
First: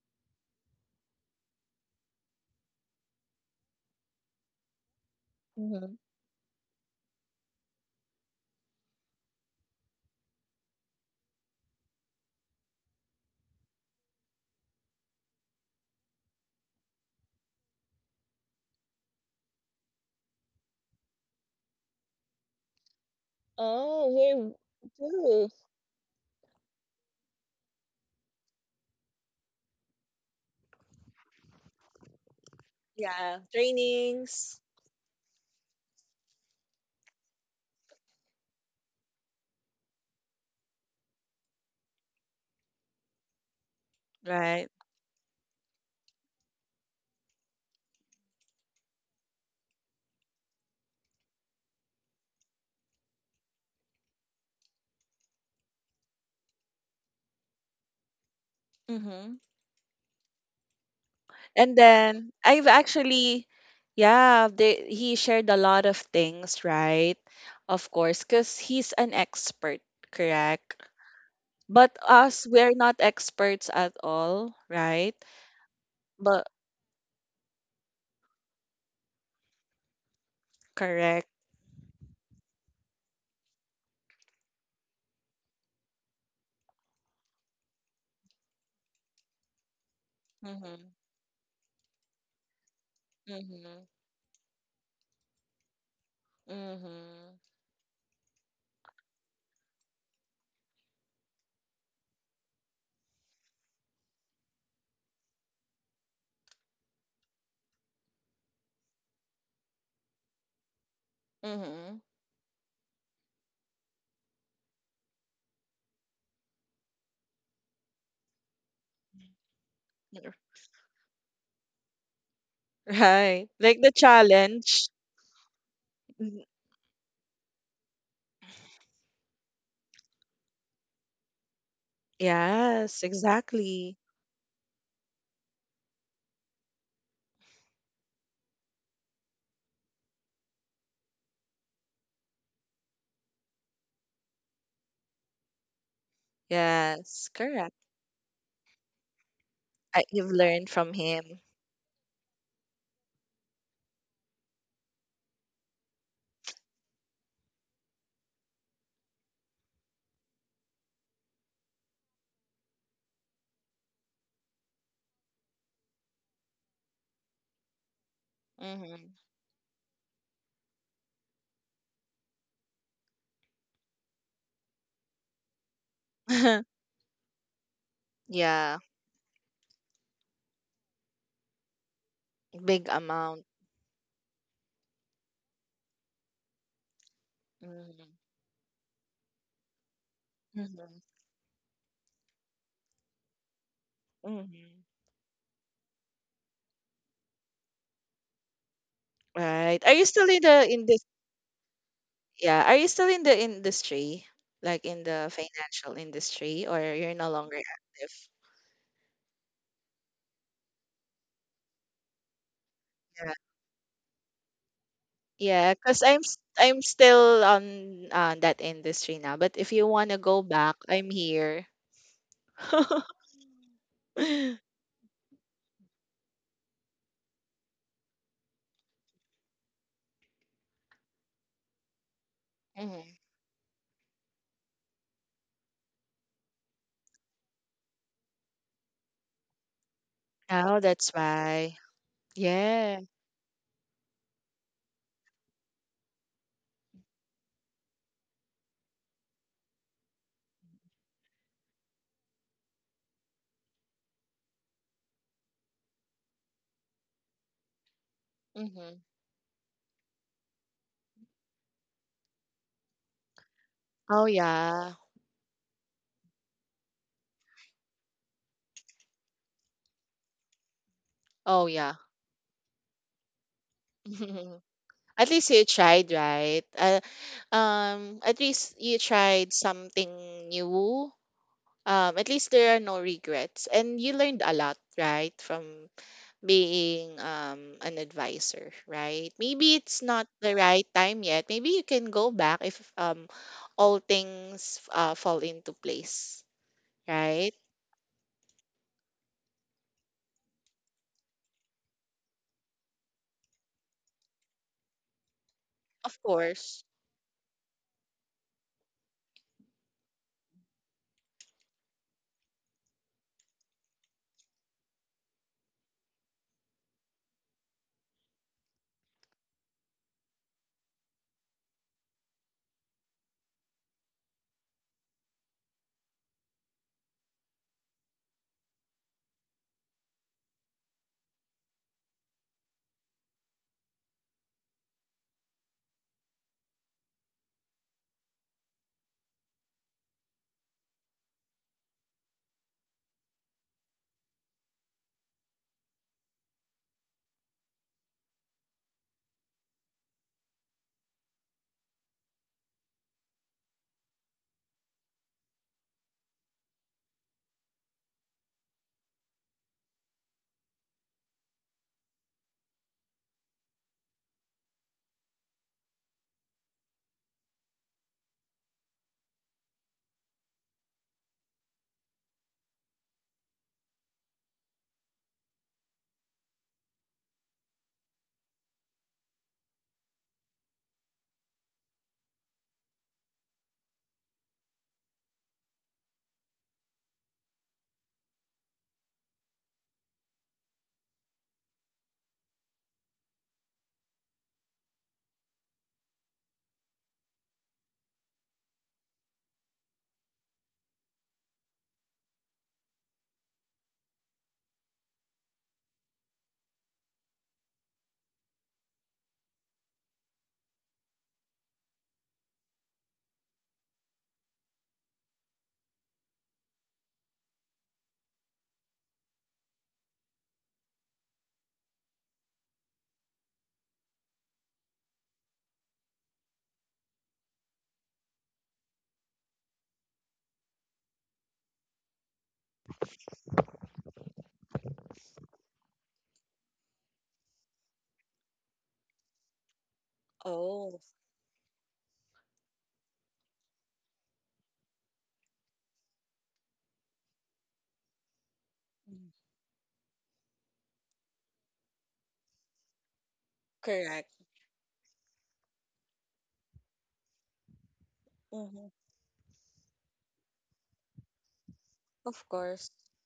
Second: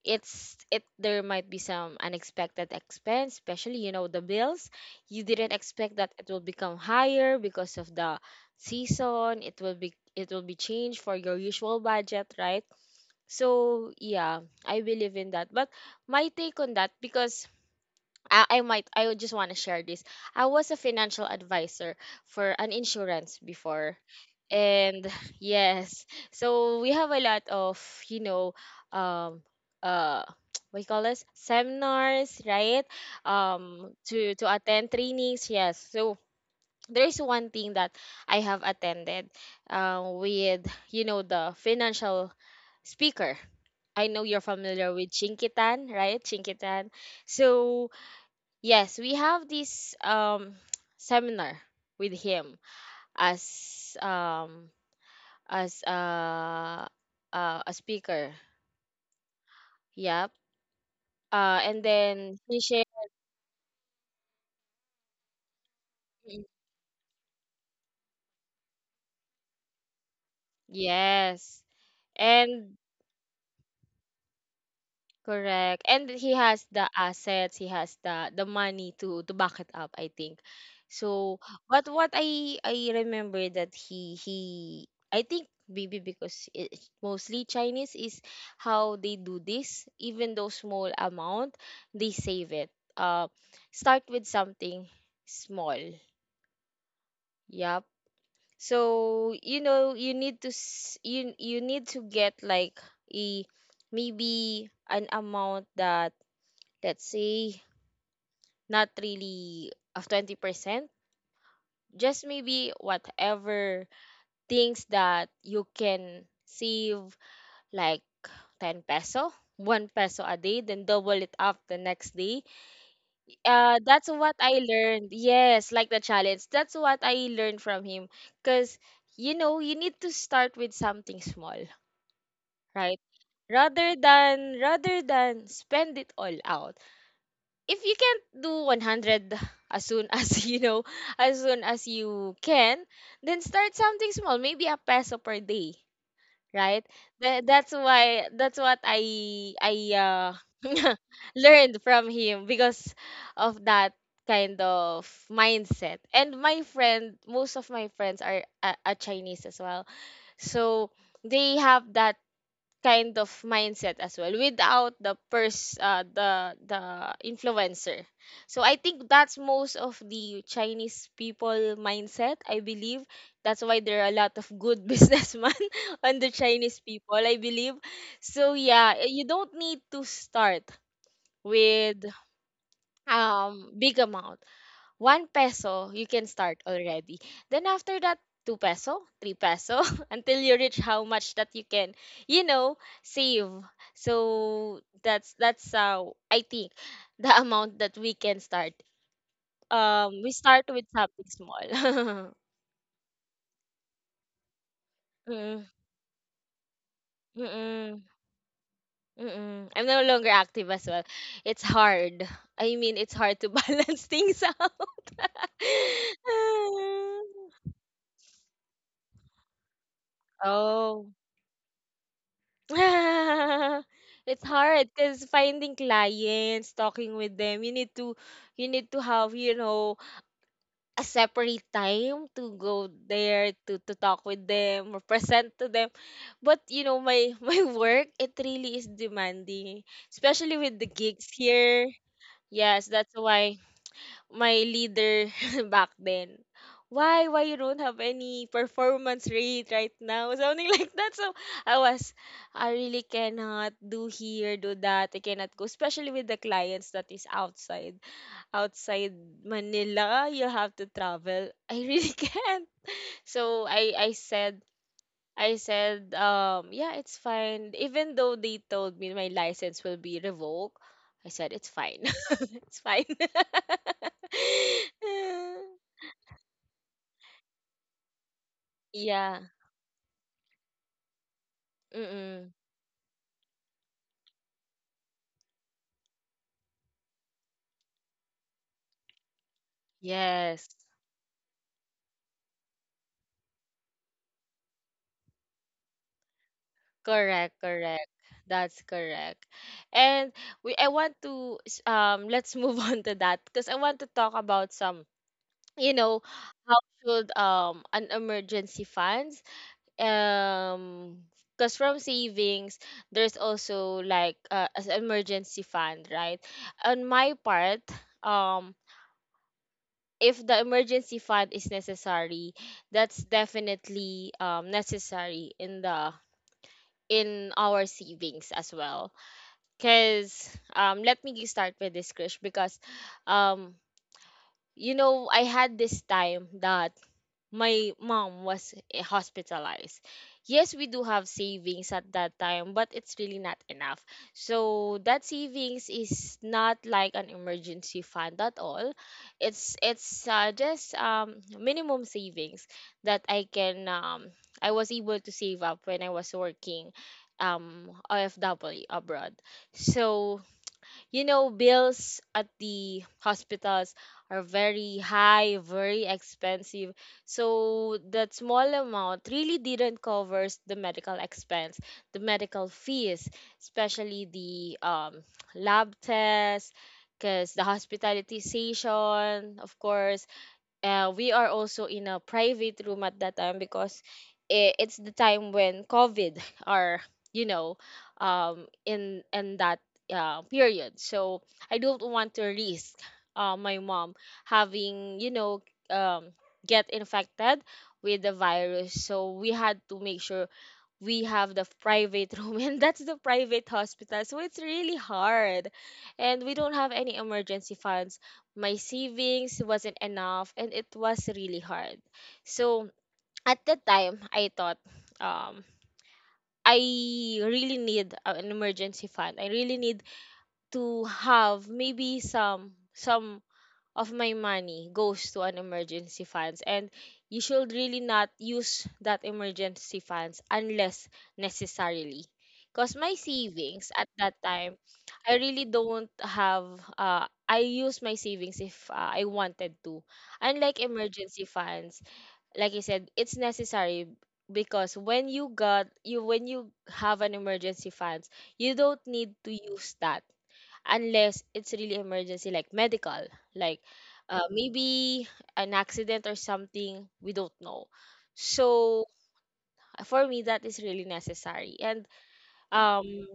S1: it's it there might be some unexpected expense, especially, you know, the bills you didn't expect
S2: Hmm.
S1: that it will become higher because of the season. It will be it will be changed for your usual budget, right? So yeah, I believe in that, but my take on that, because I, I might I would just want to share this. I was a financial advisor for an insurance before.
S2: Oh,
S1: And
S2: we're.
S1: yes, so we have a lot of, you know, um uh what you call this? Seminars, right?
S2: Yeah,
S1: Um to to
S2: trainings.
S1: attend trainings, yes. So there's one thing that I have attended uh, with, you know, the financial speaker. I know you're
S2: Right.
S1: familiar with Chinkitan, right? Chinkitan. So yes, we have this um seminar with him as um as uh, uh a speaker.
S2: Mm-hmm.
S1: Yep. Uh and
S2: And then
S1: then he
S2: I've
S1: shared
S2: actually, yeah, they, he shared a lot of things, right? Of course, because he's an expert, correct?
S1: yes.
S2: But us,
S1: And
S2: we're not experts at all, right?
S1: correct. And he
S2: But
S1: has the assets, he has the the money to to back it up, I think. So,
S2: correct.
S1: but what I I remember that he he I think maybe because it's mostly Chinese is how they do this, even though small
S2: Mm-hmm.
S1: amount, they save it. Uh,
S2: Mm-hmm.
S1: start with something small.
S2: Mm-hmm.
S1: Yep. So, you know, you need to s- you you need to get like a maybe an amount that, let's say, not really of twenty percent,
S2: Mm-hmm.
S1: just maybe whatever things that you can save, like ten peso, one peso a day, then double it up the next day.
S2: Right.
S1: Uh,
S2: Like the
S1: that's what I
S2: challenge.
S1: learned. Yes, like the challenge.
S2: Mhm.
S1: That's what I learned from him. Because, you know, you need to start with something small, right?
S2: Yes,
S1: Rather
S2: exactly.
S1: than rather than spend it all out, if you can't do one hundred as soon as you know, as soon as you can, then start something small, maybe a peso per day, right?
S2: Yes,
S1: Tha- that's
S2: correct.
S1: why that's what i i
S2: I,
S1: uh,
S2: you've learned from him.
S1: learned from him because of that kind of mindset. And my friend, most of my friends are a, a Chinese as well, so they have that kind of mindset as well, without the pers uh, the the influencer. So I think
S2: Mhm.
S1: that's most of the Chinese people mindset, I believe. That's why there are a lot of good businessmen on the Chinese people, I believe. So
S2: Yeah,
S1: yeah, you don't need to start with
S2: big
S1: um
S2: amount.
S1: big amount. one peso, you can start already. Then after that,
S2: Mhm.
S1: two peso, three peso, until you reach how
S2: Mhm.
S1: much that you can, you know, save. So
S2: Mhm.
S1: that's that's how I think the amount that we can start.
S2: Right. Are you
S1: Um, we
S2: still in
S1: start
S2: the
S1: with
S2: in this?
S1: something small.
S2: Yeah. Are you still in the industry, like in the
S1: Mm,
S2: financial industry, or you're no longer
S1: Mm-mm.
S2: active?
S1: Mm-mm. I'm no longer active as well. It's hard. I mean, it's hard
S2: Yeah.
S1: to balance things out.
S2: Yeah, because I'm s- I'm still on uh, that industry now. But if you want to go back,
S1: Oh.
S2: I'm here.
S1: It's hard because finding clients, talking with them, you need to you need to have, you know, a separate time to go
S2: Mhm.
S1: there to to talk with them or present to them. But you know, my my work, it really is demanding, especially with the
S2: Oh, that's
S1: gigs here.
S2: why.
S1: Yes,
S2: Yeah.
S1: that's why my leader back then, why why you don't have any performance rate right now? Something like that. So I was, I really cannot do here, do that. I cannot go, especially with the clients that is outside. Outside
S2: Hmm.
S1: Manila, you have to travel. I really can't. So I I
S2: Oh
S1: said
S2: yeah.
S1: I said, um, yeah, it's fine. Even though they told me my license will be revoked, I said it's
S2: Oh
S1: fine.
S2: yeah.
S1: It's fine.
S2: At least you tried, right? Uh, um at least you
S1: Yeah.
S2: tried something new, um at
S1: Mm-mm.
S2: least there are no regrets, and you learned a lot, right, from being um an advisor, right? Maybe it's not
S1: Yes.
S2: the right time yet. Maybe you can go back if um all things uh, fall into place,
S1: Correct,
S2: right,
S1: correct. That's correct. And we I want to s- um let's move on to that because I want to talk about some, you know,
S2: of
S1: how
S2: course.
S1: should um an emergency funds um because from savings there's also like, uh, as emergency fund, right? On my part, um if the emergency fund is necessary, that's definitely um necessary in the in our savings as well. Because um let me g- start with this, Krish, because um you know, I had this time that my mom was, eh, hospitalized. Yes, we do have savings at that time, but it's really not enough. So that savings is not like an emergency fund at all. It's it's uh, just um minimum savings that I can, um I was able to save up when I was working um O F W abroad. So you know, bills at the hospitals are very high, very expensive. So that small amount really didn't cover the medical expense, the medical fees, especially the um, lab tests, because the hospitalization, of course, uh, we are also in a private room at that time because i- it's the time when COVID are you know um, in in that uh, period. So I don't want to risk uh, my mom having you know um, get infected with the virus. So we had to make sure we have the private room and that's the private hospital, so it's really hard and we don't have any emergency funds. My savings wasn't enough and it was really hard. So at the time I thought, um I really need a- an emergency fund. I really need to have maybe some some of my money goes to an emergency funds, and you should really not use that emergency funds unless necessarily, because my savings at that time I really don't have. Uh, I use my savings if uh, I wanted to, unlike
S2: Oh,
S1: emergency funds. Like I said, it's necessary, because when you got you when you have an emergency funds, you don't need
S2: mm,
S1: to use that unless it's really emergency, like medical, like
S2: correct.
S1: uh, maybe an accident or something, we don't know.
S2: Mm-hmm.
S1: So for me, that is really necessary. And
S2: Of course.
S1: um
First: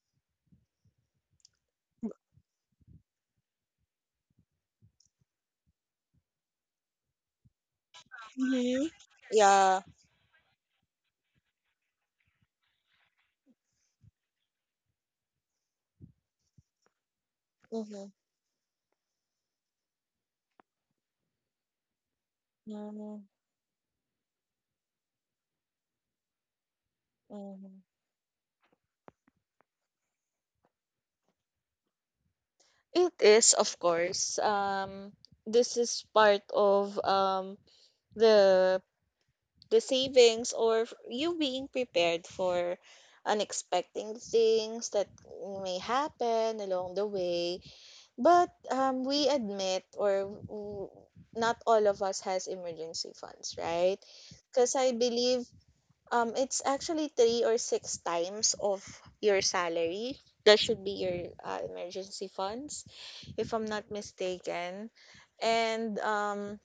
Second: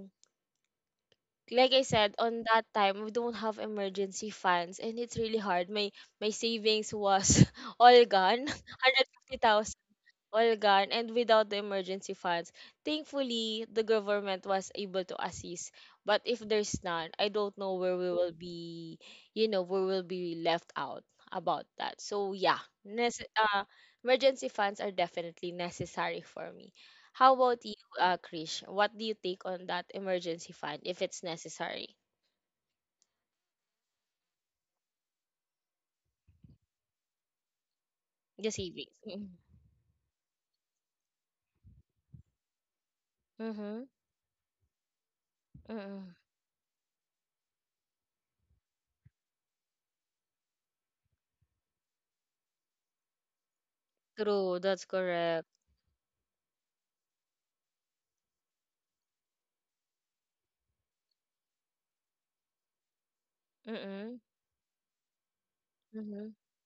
S1: like I said, on that time we don't have emergency funds and it's really hard. my my savings was all gone
S2: Hmm.
S1: one hundred fifty thousand,
S2: Yeah.
S1: all gone, and without the emergency funds. Thankfully, the government was able to assist. But if there's none, I don't know where
S2: Mm-hmm.
S1: we will be, you know, we will be left out about that. So yeah, nece- uh, emergency funds are definitely necessary for me. How about you,
S2: Mm-hmm.
S1: uh, Krish? What do you take on that emergency fund, if it's necessary?
S2: It is, of course. Um, this is part of um,
S1: The
S2: the
S1: savings.
S2: the savings, or f- you being prepared for
S1: Mm-hmm.
S2: unexpected things that may
S1: Mm-hmm.
S2: happen along the way. But um, we admit, or w- not all of us has emergency funds, right?
S1: True,
S2: Because
S1: that's
S2: I
S1: correct.
S2: believe um, it's actually three or six times of your salary. That should be your uh, emergency funds, if I'm not
S1: Mm-mm.
S2: mistaken. And
S1: Mm-hmm.
S2: um,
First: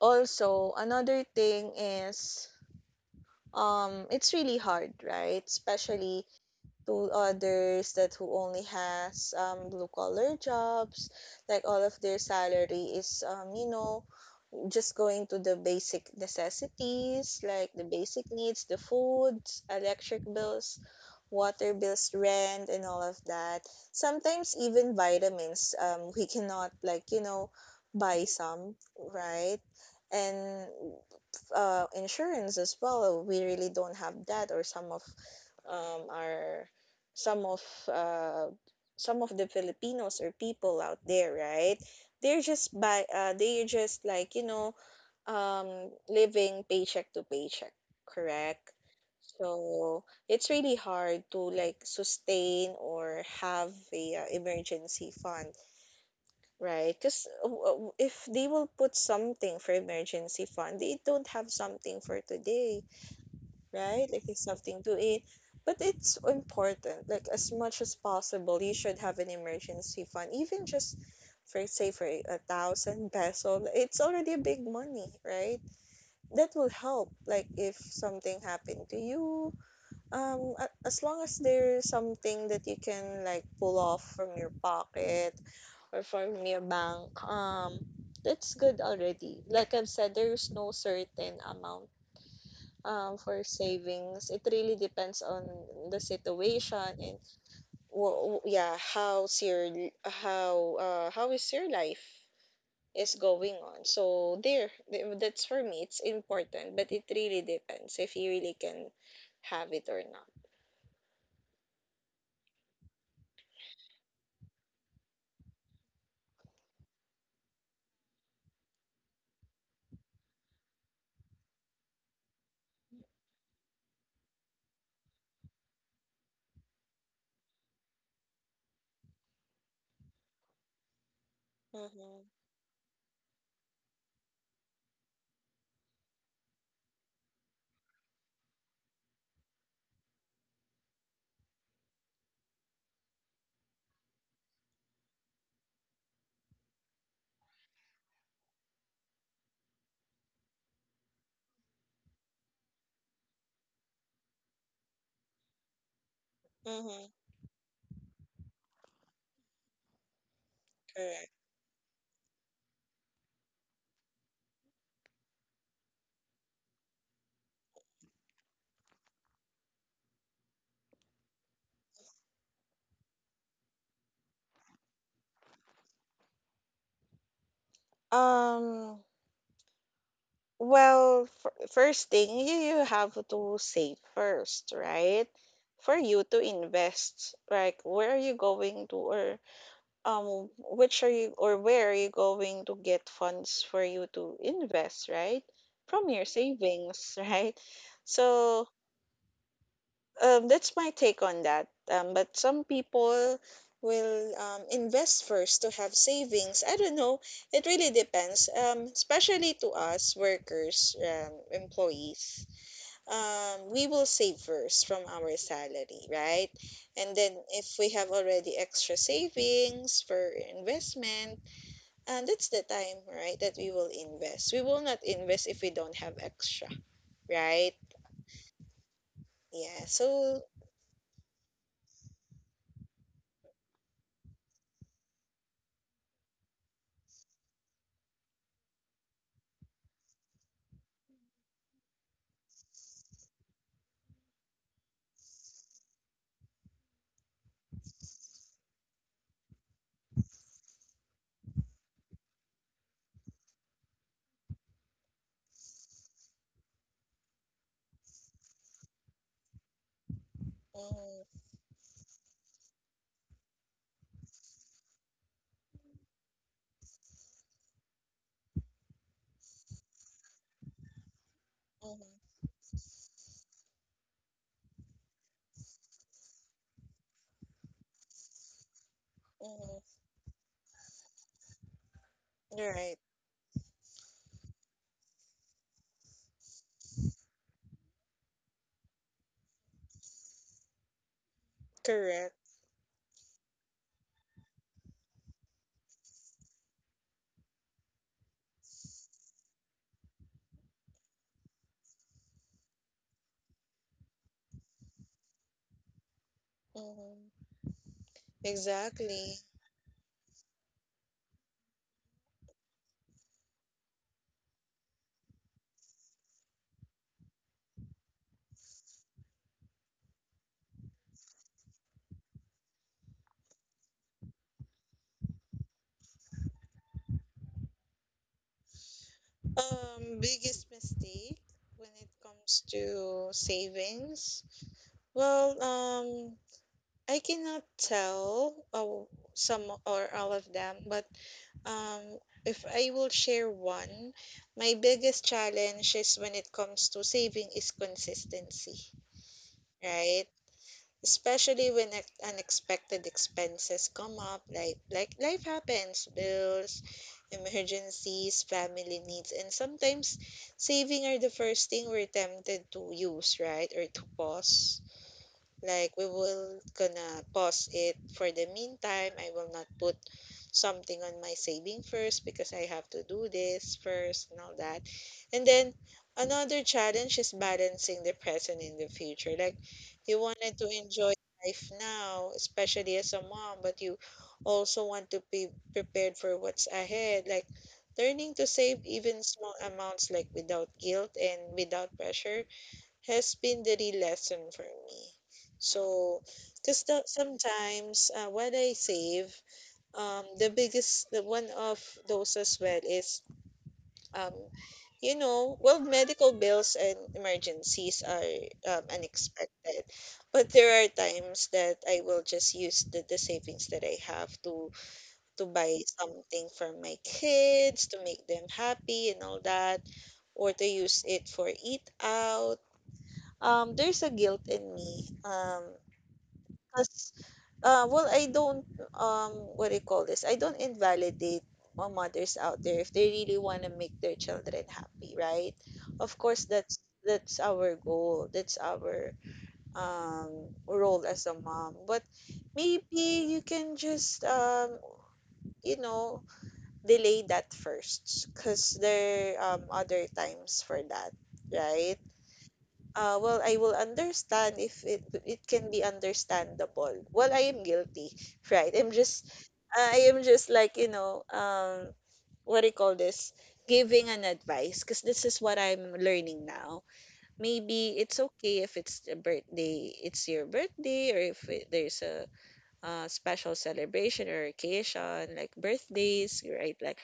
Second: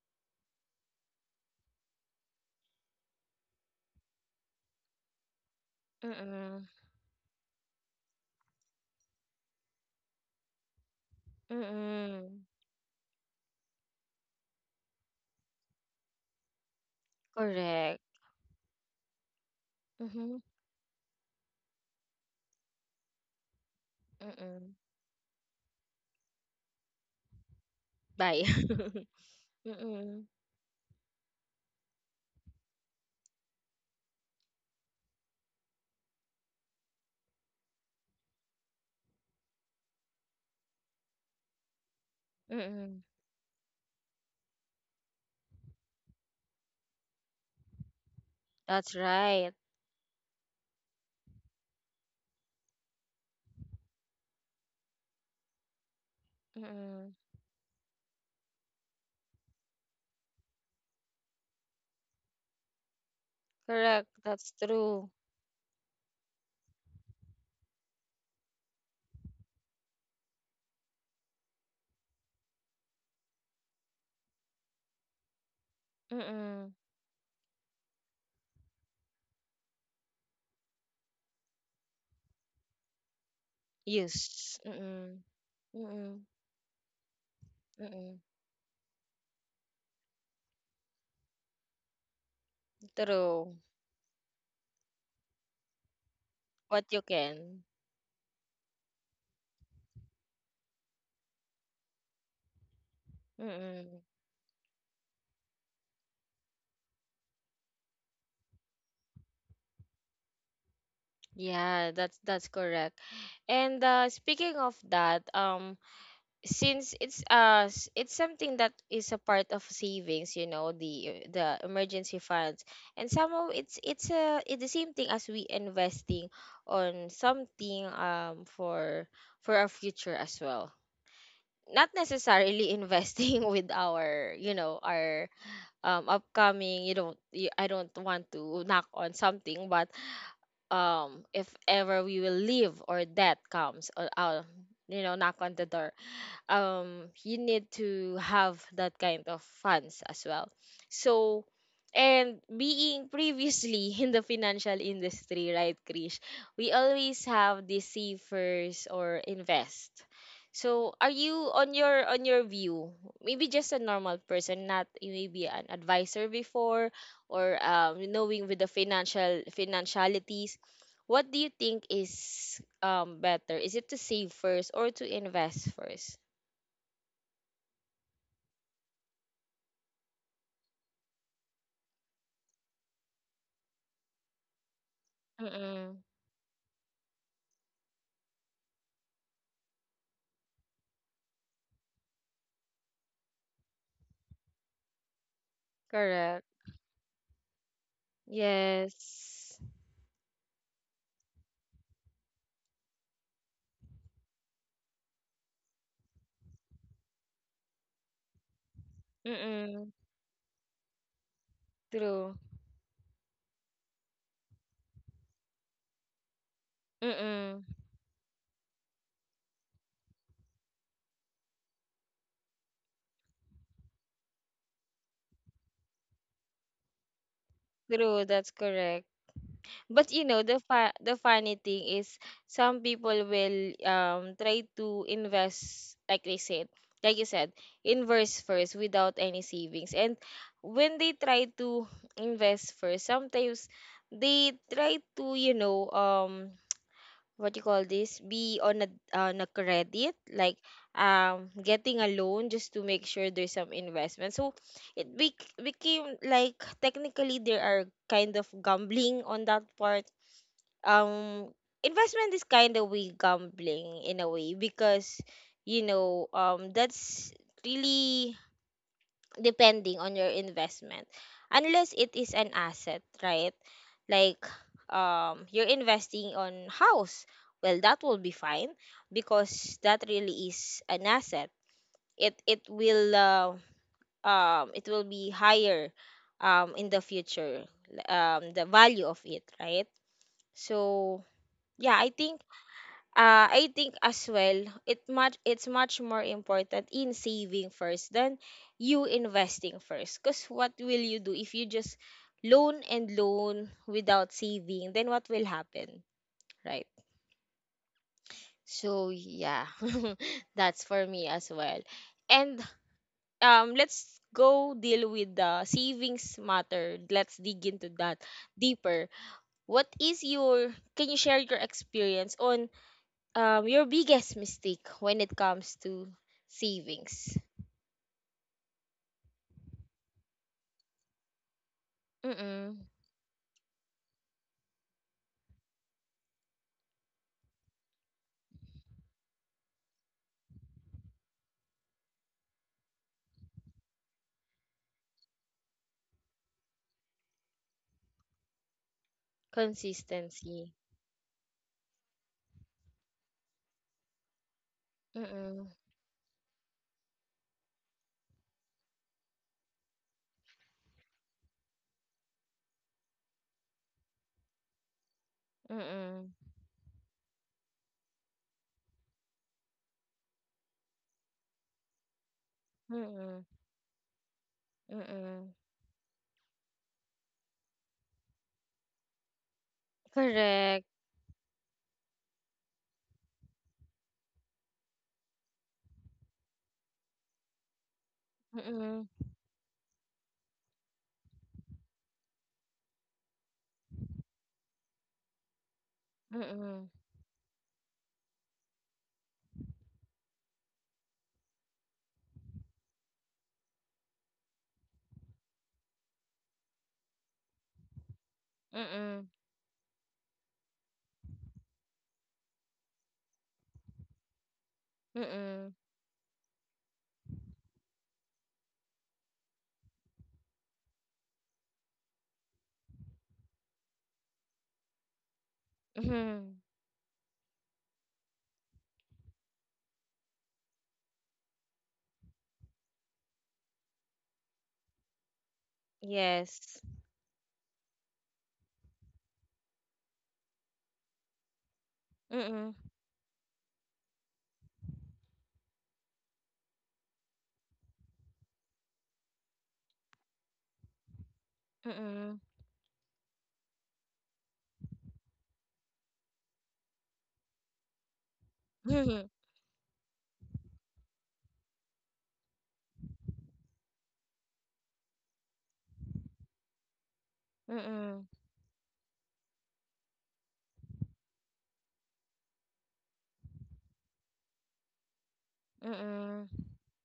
S2: Also, another thing is um, it's really hard, right? Especially
S1: Mm-mm.
S2: to others that who only has um, blue collar jobs, like all of their
S1: Mm-mm.
S2: salary is um, you know just going to the basic necessities like the
S1: Correct.
S2: basic needs, the foods, electric
S1: Mm-hmm.
S2: bills, water bills, rent, and all of that. Sometimes
S1: Mm-mm.
S2: even vitamins, um, we cannot like you know buy
S1: Bye.
S2: some, right?
S1: Mm-mm.
S2: And uh, insurance as well. We really don't have that, or some of um, our some of uh, some of the Filipinos or people out there, right? They're just
S1: Mm-mm.
S2: by uh, they're just like you know um living paycheck to paycheck, correct,
S1: That's right.
S2: so it's really hard to like sustain or have a uh, emergency fund, right,
S1: Mm-mm.
S2: because if they will put something for emergency fund, they don't have something for today,
S1: Correct.
S2: right, like it's
S1: That's
S2: something to
S1: true.
S2: eat. But it's important, like as much as possible you should have an emergency fund, even just for, say, for a thousand peso, it's already a big money, right? That will
S1: Mm-mm.
S2: help, like if something happened to you, um a- as long as there's something that you can like pull off from your
S1: Use. Mm-mm.
S2: pocket or
S1: Mm-mm.
S2: from your bank, um
S1: Mm-mm.
S2: that's good already. Like I've said, there's no certain amount um for
S1: True.
S2: savings. It really depends on the
S1: What
S2: situation
S1: you
S2: and
S1: can.
S2: w- w- yeah, how's your, how uh how is your life is going on.
S1: Mm-mm.
S2: So there, th- that's for me. It's important, but it really depends if you really can have it or not.
S1: Yeah, that's that's correct. And uh, speaking of that, um, since it's uh s- it's something that is a part of savings, you know, the the emergency funds, and somehow it's it's a it's the same thing as we investing on something um for for our future as well, not
S2: Mm-hmm.
S1: necessarily investing with our, you know, our um upcoming. You don't you, I don't want to knock on something, but um if ever we will leave or death comes or uh, you know, knock on the door, um you need to have that kind of funds as well. So and being previously in the financial industry, right, Krish? We
S2: Mm-hmm.
S1: always have the savers or invest. So are
S2: Correct.
S1: you on your on your view, maybe just a normal person, not maybe an advisor before, or um, knowing with the financial financialities, what do you think is um better? Is it to save first or to invest first?
S2: Um. Well, f- first thing, you you have to save first, right? For
S1: Mm.
S2: you to invest, like where are you going to, or um, which are you, or where are you going to get funds for you to invest, right? From your
S1: Correct.
S2: savings, right? So.
S1: Yes.
S2: Um, that's my take on that. Um, but some people will um, invest first to have savings. I don't know. It really depends. Um, especially to
S1: Mm.
S2: us workers, um,
S1: True.
S2: employees. Um, we will save first from our salary, right? And then
S1: Mm.
S2: if we have already extra savings for investment, um, that's the time, right, that we will invest. We will not invest if we don't have extra, right?
S1: True, that's correct.
S2: Yeah.
S1: But you know,
S2: So.
S1: the fa the funny thing is some people will um try to invest, like they said, like you said, invest first without any savings. And when they try to invest first, sometimes they try to, you know, um what you call this, be on a on a credit, like um getting a loan just to make sure there's some investment. So it bec- became like technically there are kind of gambling on that part.
S2: mm,
S1: um Investment is kind of way gambling in a way, because, you know, um that's really depending on your investment, unless
S2: mm,
S1: it is an asset, right? Like um you're investing on house, well, that will be fine, because
S2: mm.
S1: that really is an asset. It it
S2: Right.
S1: will uh, um it will be higher um in the future, um the value of it, right? So yeah, I
S2: Correct.
S1: think uh, I think as well, it much it's much more important in saving first than you investing first. Cause what will you do if you just loan and loan without saving? Then what will happen, right?
S2: hmm
S1: So
S2: Exactly.
S1: yeah, that's for me as well. And um, let's go deal with the savings matter. Let's dig into that deeper. What is your? Can you share your experience on um your biggest mistake when it comes to savings?
S2: Um, biggest mistake when it comes
S1: Mm-mm.
S2: to savings? Well, um, I cannot tell oh, some or all of them, but um, if I will share one, my biggest challenge is when it comes to saving is consistency, right?
S1: Consistency.
S2: Especially when ex- unexpected expenses come up, like like life
S1: Mm-mm.
S2: happens, bills, emergencies, family needs, and sometimes saving are the first thing we're tempted to use, right, or to pause. Like we
S1: Mm-mm.
S2: will gonna pause it for the meantime. I will not put something on my saving first because I have to do
S1: Mm-mm.
S2: this first and all that. And
S1: Mm-mm.
S2: then another challenge is balancing the present and the future. Like you wanted to
S1: Correct.
S2: enjoy life now, especially as a mom, but you also want to be prepared for what's ahead. Like learning to save
S1: Mm-mm.
S2: even small amounts like without guilt and without pressure has been the real lesson for me. So, because
S1: Mm-mm.
S2: sometimes uh, what I save, um, the biggest, the one of those as well is, um, you know, well, medical bills and emergencies are um,
S1: Mm-mm.
S2: unexpected, but there are times that I will just use the, the savings that I have to to
S1: Mm-mm.
S2: buy something for my kids to make them happy and all that, or to use it for eat out. Um there's a guilt in me, um
S1: Mm-mm.
S2: because uh well, I don't um what do you call this, I don't invalidate all mothers out there if they really want to make their children happy, right? Of course, that's
S1: Yes.
S2: that's our goal, that's our um role as a mom. But
S1: Mm-mm.
S2: maybe you can just um you know delay that first, because there um other times for that, right?
S1: Mm-mm.
S2: Uh, well, I will understand if it it can be understandable. Well, I am guilty, right? I'm
S1: Mm-mm.
S2: just I am just like, you know, um what do you call this? Giving an advice because this is what I'm learning now. Maybe it's
S1: Mm-mm.
S2: okay if it's a birthday, it's your birthday, or if it, there's a, uh special celebration or occasion like birthdays, right? Like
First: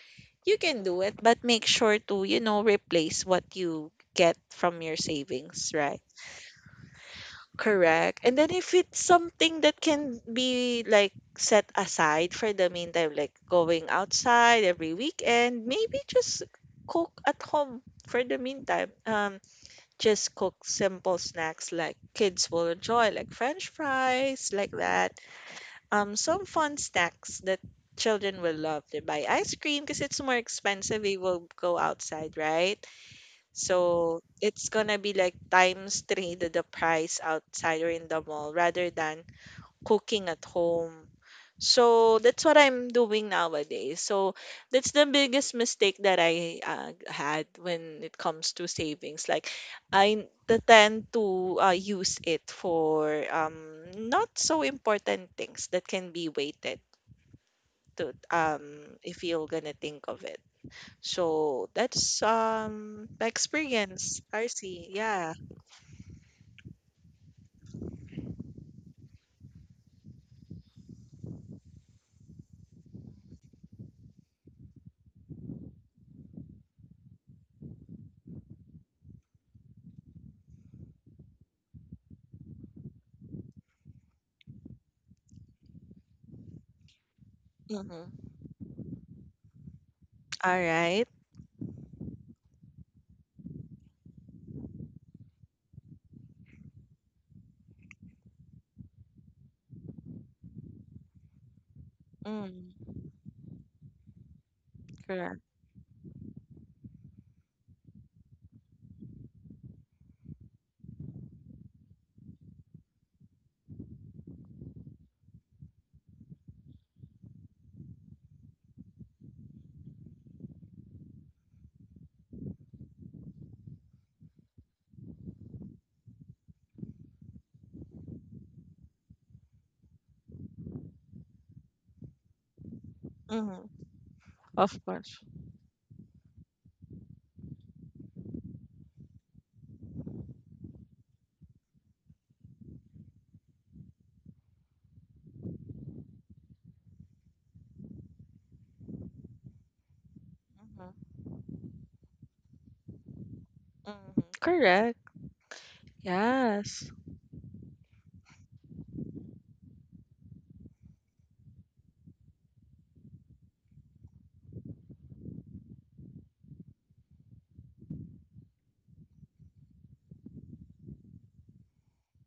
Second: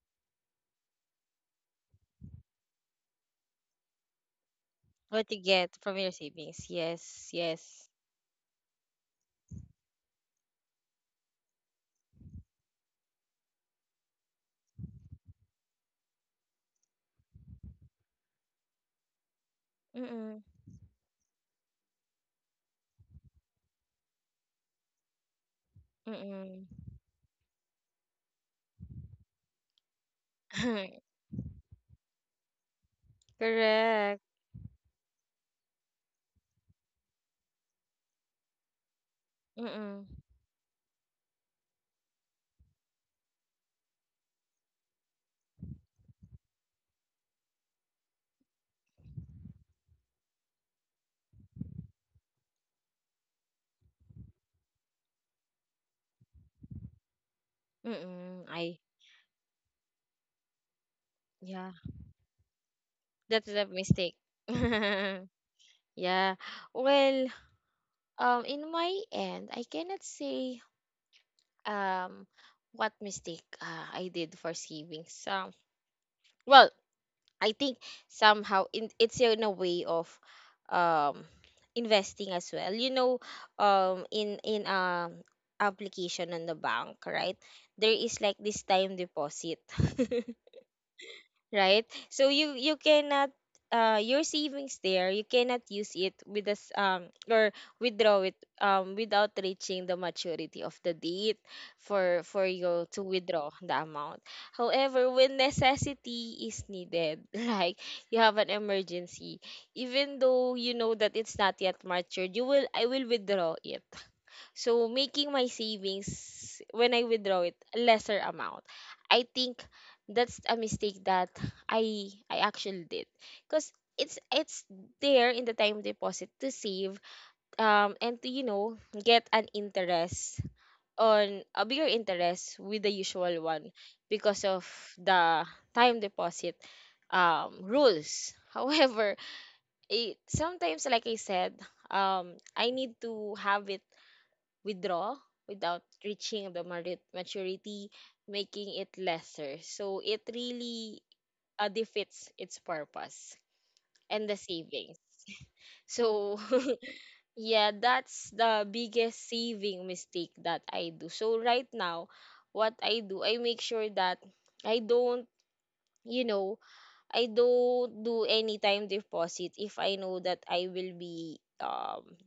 S2: you can do it, but make sure to, you know, replace what you get from your
S1: What you
S2: savings,
S1: get from
S2: right?
S1: your savings? Yes. Yes.
S2: Correct. And then if it's something that can be like set aside for the meantime, like going outside every weekend, maybe just cook at home for the meantime. Um, just
S1: Mm-mm.
S2: cook simple snacks like kids will enjoy, like French fries, like that. Um, some
S1: Mm-mm.
S2: fun snacks that children will love. They buy ice cream because it's more expensive. They will go outside, right? So
S1: Correct.
S2: it's gonna be like times three the, the price outside or in the mall rather than
S1: Mm-mm.
S2: cooking at home. So that's what I'm doing nowadays. So that's the biggest mistake that I uh, had when it comes to savings. Like I t- tend to uh, use it for um, not so important things that can be waited to
S1: Mm-mm. I
S2: um, if you're gonna think of it. So
S1: yeah.
S2: that's um my
S1: That's a mistake.
S2: experience, R C. Yeah.
S1: Yeah. Well, um, in my end, I cannot say um what mistake uh, I did for savings. Um, well, I think somehow in it's in a way of um investing as well. You know, um, in in um application on the bank, right? There is
S2: Mm-hmm.
S1: like this time deposit.
S2: All right.
S1: Right? So you you cannot uh your savings there, you cannot use it with us um or withdraw it um without reaching the maturity of the date for for
S2: Mm,
S1: you to withdraw the amount. However, when
S2: correct.
S1: necessity is needed, like you have an emergency, even though you know that it's not yet matured, you will I will withdraw it, so making my savings when I withdraw it a lesser amount. I think that's a mistake that I I actually did, because it's it's there in the time deposit to save um and to, you know, get an interest, on a bigger interest with the usual
S2: Mm-hmm.
S1: one, because of
S2: Of course.
S1: the time deposit um rules. However, it sometimes, like I said, um I need to have it withdraw without reaching the mari- maturity, making it lesser. So it really
S2: Mm-hmm.
S1: uh, defeats its purpose
S2: Mm-hmm.
S1: and the savings.
S2: Correct.
S1: So
S2: Yes.
S1: yeah, that's the biggest saving mistake that I do. So right now, what I do, I make sure that I don't, you know, I don't do any time deposit if I know that I will be um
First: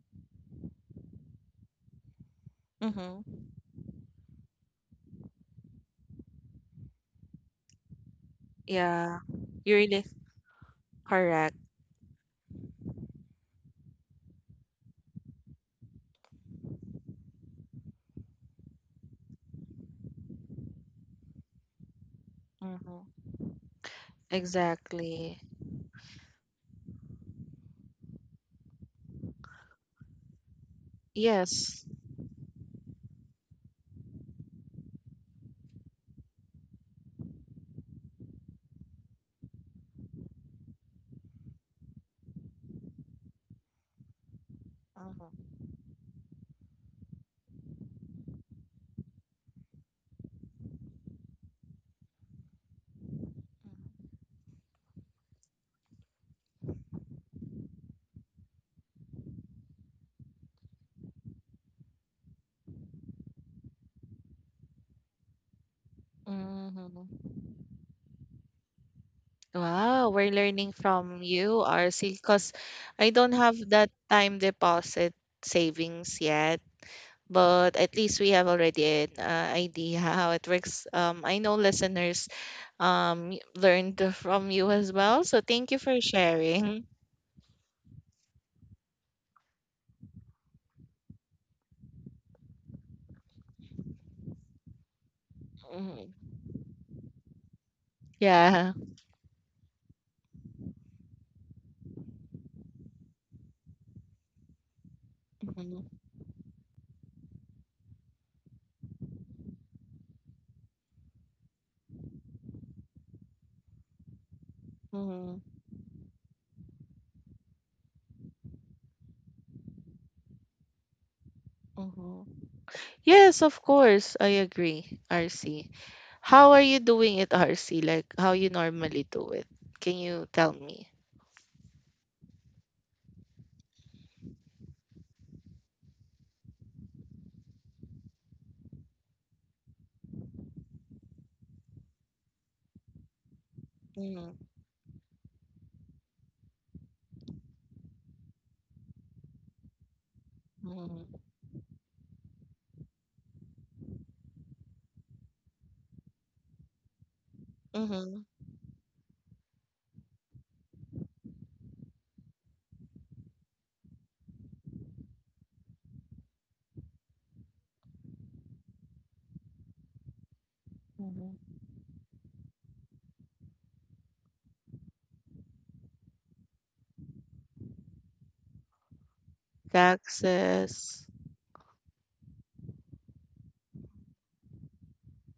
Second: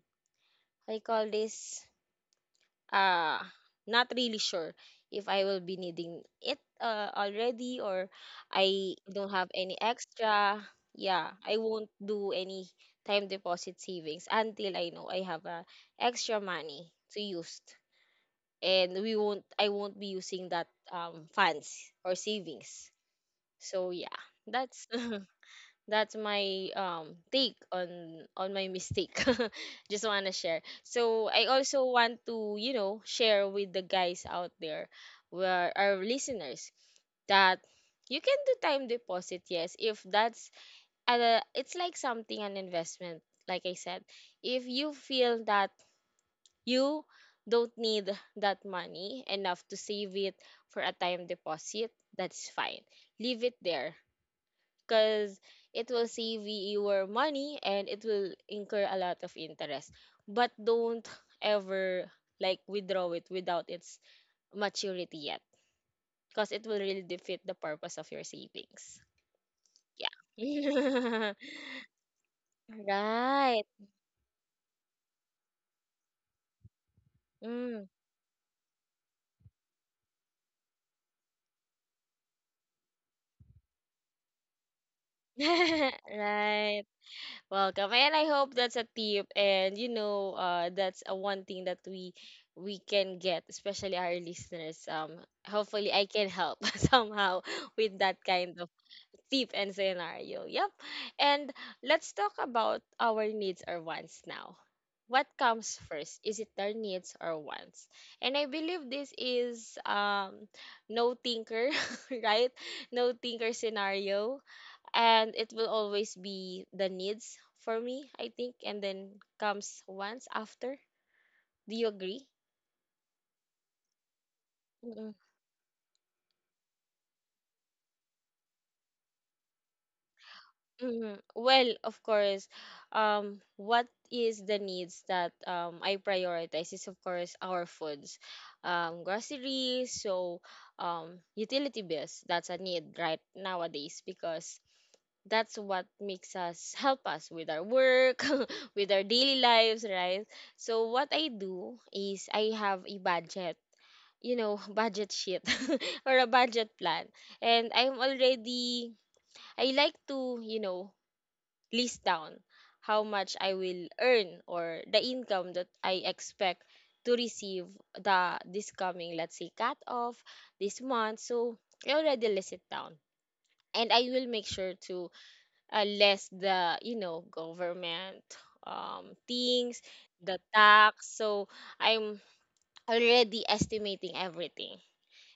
S1: I call this uh
S2: Mm-hmm.
S1: not really sure if I will be needing it uh, already, or I
S2: Yeah.
S1: don't have
S2: You
S1: any
S2: really
S1: extra. Yeah,
S2: correct.
S1: I won't do any time deposit savings until I know I have uh, extra money to use. And we won't I won't be using that um funds or savings.
S2: Mm-hmm.
S1: So yeah, that's
S2: Exactly.
S1: that's my um take on on my mistake. Just want to share, so I
S2: Yes.
S1: also want to, you know, share with the guys out there, where our listeners, that you can do time deposit, yes, if that's uh, it's like something an investment. Like I said, if you feel
S2: Mm-hmm.
S1: that you don't need that money enough to save it for a time deposit, that's fine, leave it there, because it will save your money and it will incur a lot of interest. But don't ever like withdraw it without its maturity yet, because it will really
S2: Mm-hmm.
S1: defeat the purpose of your savings.
S2: Wow, we're learning from
S1: Yeah.
S2: you, R C, because I don't have
S1: Right.
S2: that time deposit savings yet. But
S1: Mm.
S2: at least we have already an uh, idea how it works. Um, I know listeners um y- learned from you as well, so thank you for sharing.
S1: Right. Welcome. And I hope that's a tip, and you know, uh that's a one thing that we we can get, especially our listeners. Um, hopefully I
S2: Mhm.
S1: can help somehow with that kind
S2: Yeah.
S1: of tip and scenario. Yep. And let's talk about our needs or wants now. What comes
S2: Mhm.
S1: first? Is it our needs or wants? And I believe this is um no thinker, right? No thinker scenario, and
S2: Mhm.
S1: it will always be the needs for me, I think, and then comes once after. Do you agree?
S2: Mhm. Yes, of course, I agree,
S1: Mm-mm.
S2: R C. How are you doing it, R C? Like how you normally do it? Can you tell me?
S1: Mhm. Well, of course, um, what is the needs that um I prioritize is of course our foods, um, groceries, so um utility bills. That's a need right nowadays,
S2: Mm.
S1: because that's what makes us help us with our work with our daily lives, right? So what I do is I have a budget, you know, budget sheet, or a budget plan, and I'm
S2: Mm-hmm.
S1: already, I like to, you know, list down how much I will earn or the income that I expect to receive the this coming, let's say, cut off this month.
S2: Hmm.
S1: So I already list it down, and I will make sure to uh, less the, you know, government um things, the
S2: Taxes.
S1: tax. So I'm already estimating everything,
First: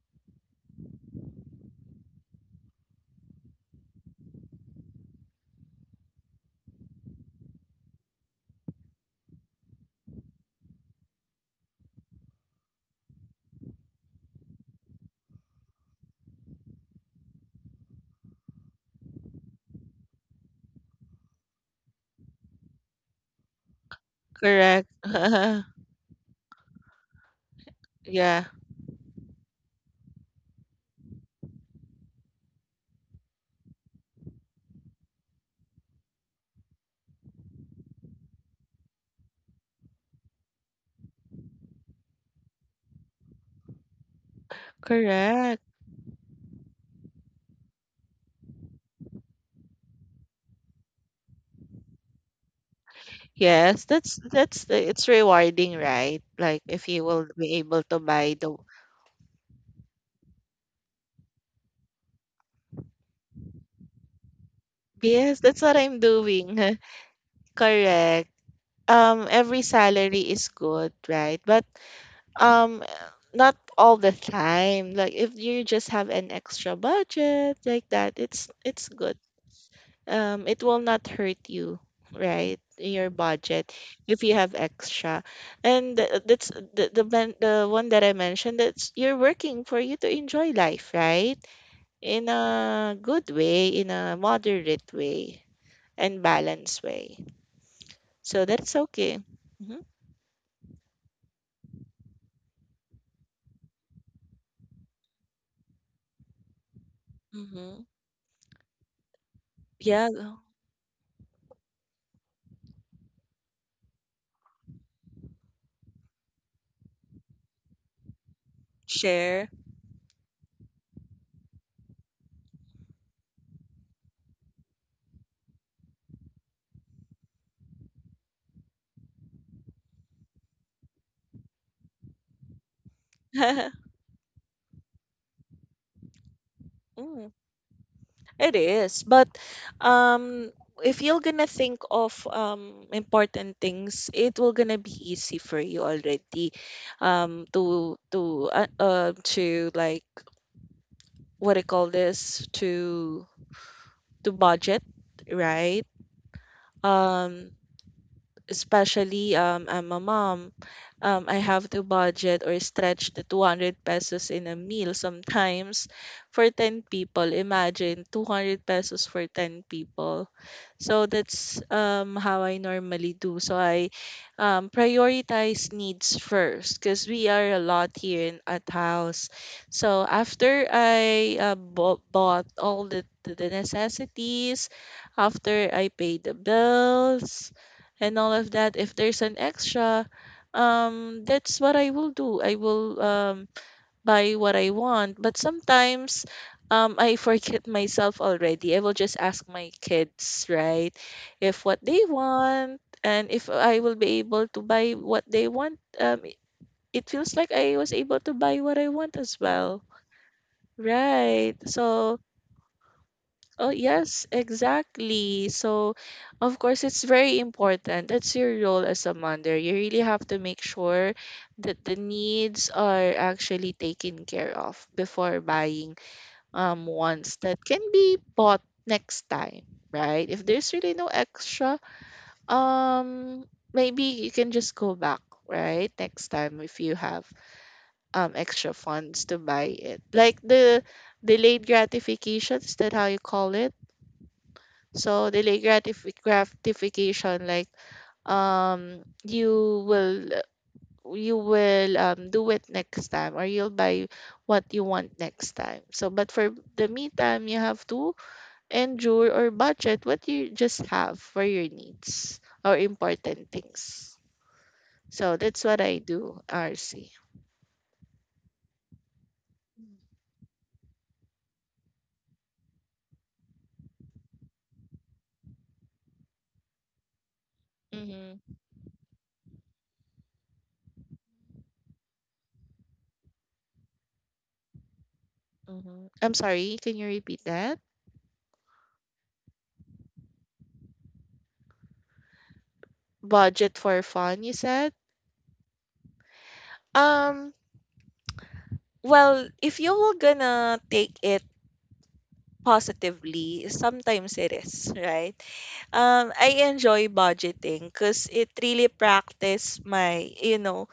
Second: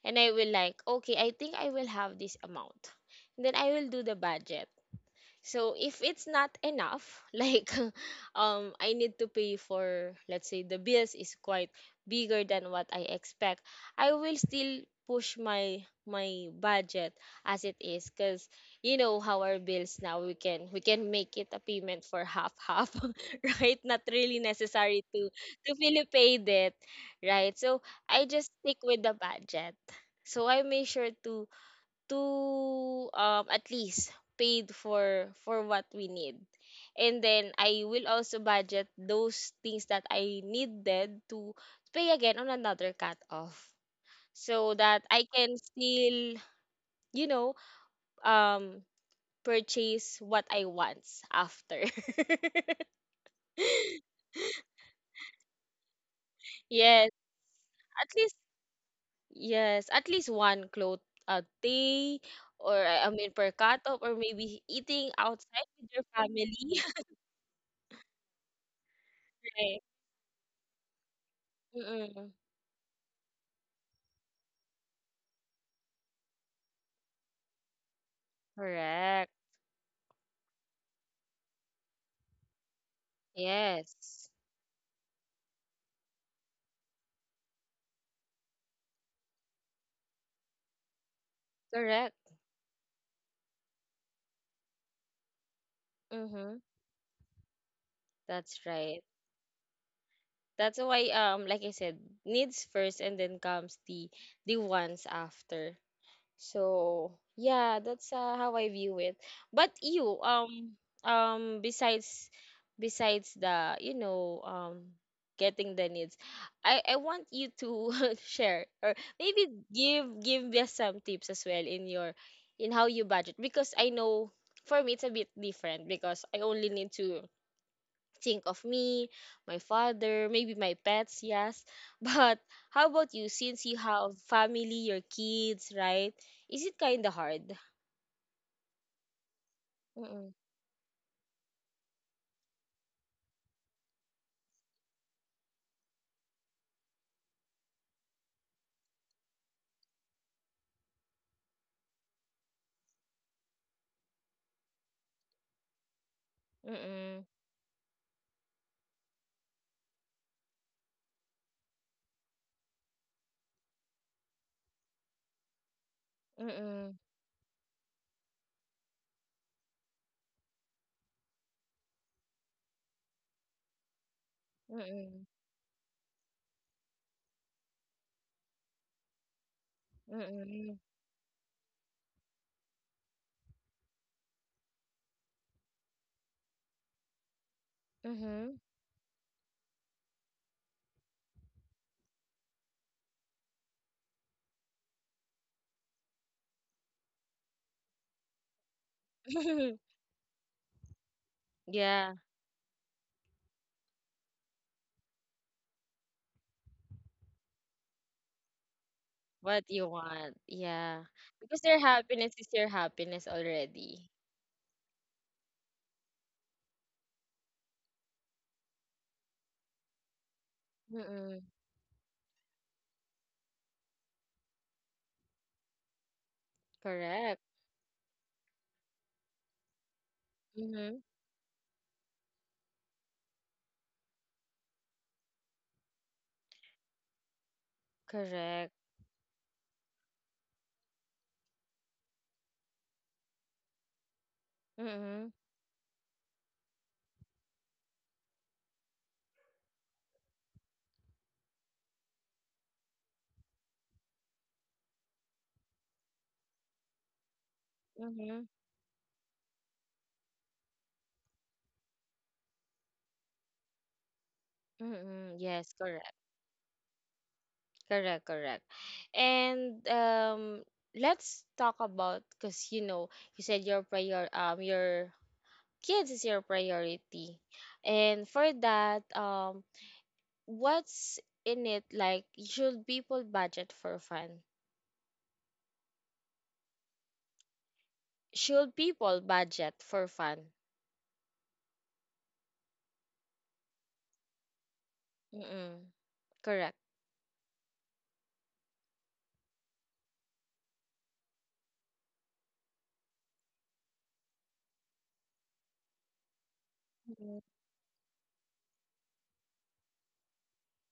S1: and I will like, okay, I think I will have this amount, then I will do the budget. So if it's not enough, like um I need to pay for, let's say, the bills is quite bigger than what I expect, I will still push my my budget as it is, because you know how our bills now, we can we can make it a payment for half half, right, not really
S2: Correct.
S1: necessary to to really pay it, right? So I
S2: Yeah.
S1: just stick with the budget. So I make sure to to um at least paid for for what we need, and then I will also budget those things that I needed to pay again on another cut off, so that I can
S2: Correct.
S1: still, you know, um purchase what I want after.
S2: Yes, that's that's it's rewarding, right? Like if you
S1: Yes,
S2: will be able to
S1: at least,
S2: buy the,
S1: yes, at least one cloth a day, or I mean per cut off, or maybe eating
S2: yes, that's
S1: outside
S2: what
S1: with
S2: I'm
S1: your family.
S2: doing. Correct. Um, every salary is good, right? But
S1: Mm-mm.
S2: um, not all the time. Like if you just have an extra budget like that, it's it's good.
S1: Correct.
S2: Um, it will not hurt you, right, your budget, if
S1: Yes.
S2: you have extra. And th- that's the the, ben- the one that I mentioned, that's you're working for you to enjoy life, right,
S1: Correct.
S2: in a good way, in a moderate way and
S1: Mm-hmm.
S2: balanced way. So
S1: That's
S2: that's
S1: right.
S2: okay. Mm-hmm.
S1: That's why um like I said, needs first and then comes the the wants after. So yeah,
S2: Mm-hmm.
S1: that's uh, how I view it. But
S2: Yeah.
S1: you, um, um, besides, besides the, you know, um, getting the needs, I I want you to share or maybe
S2: Share.
S1: give give me some tips as well in your, in how you budget because I know for me it's a bit different because I only need to think of me, my father, maybe my pets, yes. But how about you since
S2: Mm.
S1: you have family, your kids, right? Is it kind of hard?
S2: It is, but
S1: Mm-mm,
S2: um, if you're gonna think of um, important things, it will gonna be easy for you already, um, to to uh, uh to like what I call this, to to budget, right?
S1: mm-mm,
S2: Um, especially um, I'm a mom, um, I have to budget or stretch the two hundred pesos in a meal sometimes for ten
S1: mm-mm,
S2: people. Imagine two hundred pesos for ten people. So that's um, how I normally do. So I um,
S1: mm-mm,
S2: prioritize needs first because we are a lot here in, at house. So after
S1: mm-mm,
S2: I uh, bought, bought all the, the necessities, after I pay the bills, and all of
S1: mm-hmm.
S2: that, if there's an extra, um that's what I will do. I will um buy what I want. But sometimes um I forget myself already. I will just ask my kids, right, if what they
S1: Yeah,
S2: want, and if I will be able to buy what they want, um it feels like I was able to buy what I want as
S1: what
S2: well,
S1: you want. Yeah.
S2: right?
S1: Because their
S2: So.
S1: happiness is your happiness
S2: Oh,
S1: already.
S2: yes, exactly. So, of course, it's very important. That's your role as a mother. You really have to make sure
S1: Mm-mm,
S2: that the needs are actually taken care of before buying um ones
S1: correct.
S2: that can be bought next time, right? If there's really
S1: Mm-hmm,
S2: no extra, um, maybe you can just go back, right? Next time if you have um
S1: correct.
S2: extra funds to buy it. Like the delayed gratification, is that how you call it?
S1: Mm-hmm,
S2: So delayed gratif- gratification, like um, you will you will um, do it next time, or you'll buy what you want next time. So, but for the meantime, you have to
S1: mm-hmm,
S2: endure or budget what you just have for your needs or important things.
S1: mm-hmm.
S2: So that's
S1: Yes,
S2: what I
S1: correct.
S2: do, R C.
S1: Correct, correct. And um, let's talk about because you know you said your prior um your kids is your priority, and for
S2: Mm-hmm,
S1: that um, what's in it like? Should people budget for fun?
S2: mm-hmm. I'm sorry, can you repeat that?
S1: Should people budget for fun?
S2: Budget for fun, you said?
S1: Mm-mm. Correct.
S2: Um, well, if you were gonna take it positively, sometimes it is, right? Um, I enjoy
S1: Mm.
S2: budgeting because it really practice my, you know,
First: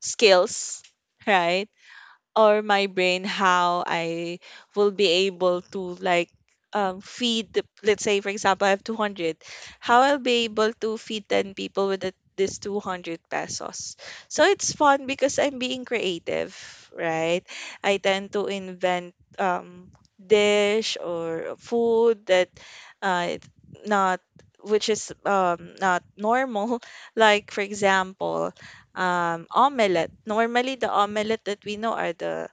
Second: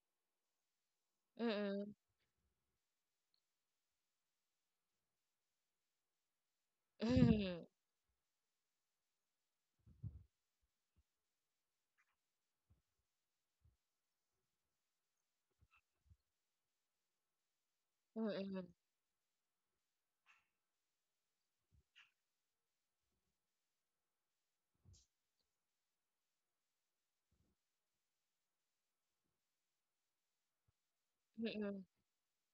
S2: skills, right?
S1: Mm-mm.
S2: Or my brain, how I will be able to like um, feed,
S1: Mm-mm.
S2: the- let's say, for example, I have two hundred, how I'll be able to feed ten people with that- this two hundred pesos. So it's fun because I'm being creative, right? I tend to
S1: Mm-mm.
S2: invent um, dish or food that uh, it- not which is um, not normal. Like for example, um, omelette. Normally, the omelette that we
S1: Mm-mm.
S2: know are the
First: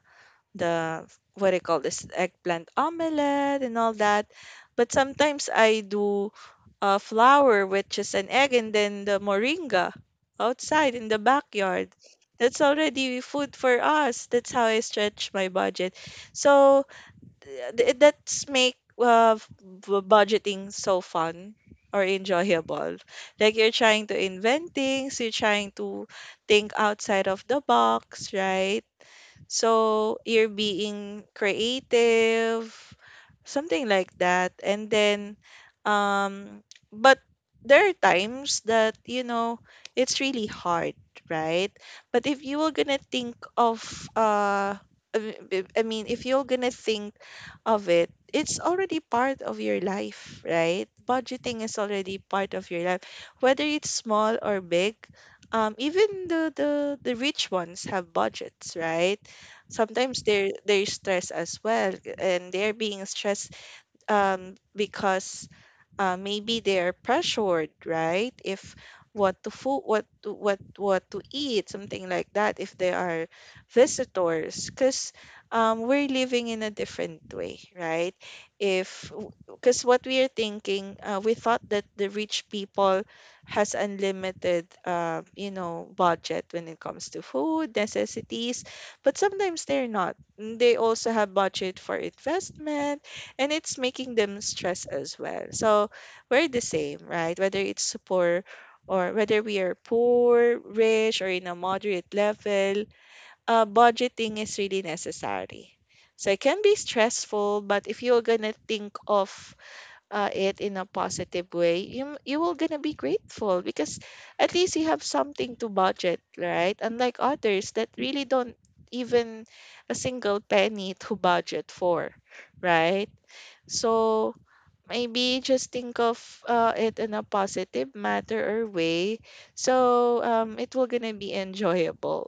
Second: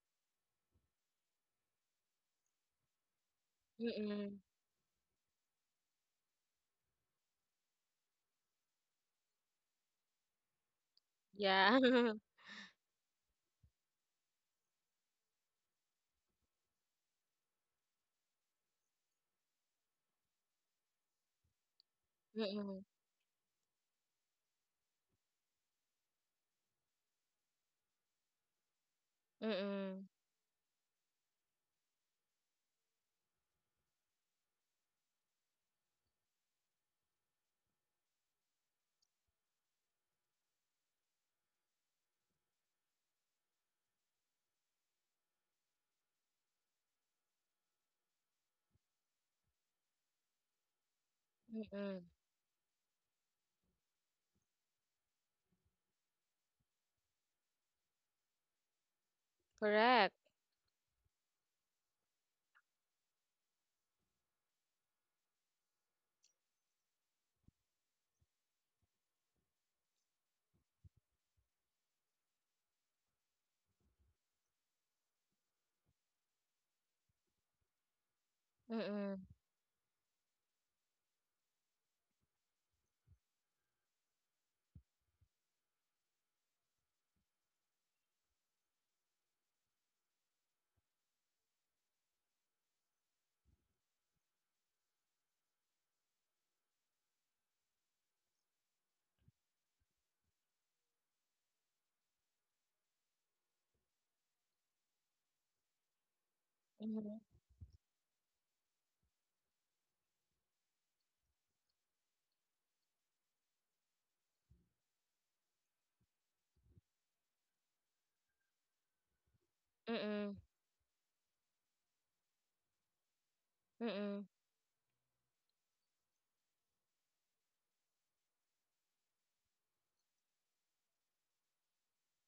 S2: the what do you call this eggplant omelette and all that.
S1: Mm-mm.
S2: But sometimes I do uh, flour, which is an egg, and then the moringa outside in the
S1: Yeah.
S2: backyard. That's already food for us. That's how I stretch my budget. So th- that's make uh, f- budgeting so fun or
S1: Mm-mm.
S2: enjoyable. Like you're trying to invent things, you're trying to think outside of the box, right?
S1: Mm-mm.
S2: So you're being creative, something like that. And then, um, but there are times that, you know, it's really hard, right? But if you were gonna think of, uh, I mean, I mean, if you're gonna think of it, it's already part of your life, right? Budgeting is
S1: Mm-mm.
S2: already part of your life, whether it's small or big. Um, even the, the the rich ones have budgets, right?
S1: Correct.
S2: Sometimes they're they're stressed as well, and they're being stressed um because uh, maybe they're pressured, right? If what to food, what to, what what to eat, something like that. If they are visitors, because um, we're living in a different way, right? If
S1: Mm-mm.
S2: because what we are thinking, uh, we thought that the rich people has unlimited, uh, you know, budget when it comes to food necessities, but sometimes they're not. Mm, They also have budget for investment, and it's making them stress as well. So we're the same, right? Whether it's poor or whether we are poor, rich, or in a moderate level, uh, budgeting is really necessary. So it can be
S1: Mm-hmm.
S2: stressful, but if you're gonna think of uh, it in a positive way, you you will gonna be grateful because at least you have something to budget, right? Unlike others that really don't even a
S1: Mm-mm.
S2: single penny to budget for, right?
S1: Mm-mm.
S2: So maybe just think of uh, it in a positive matter or way so um it will gonna be enjoyable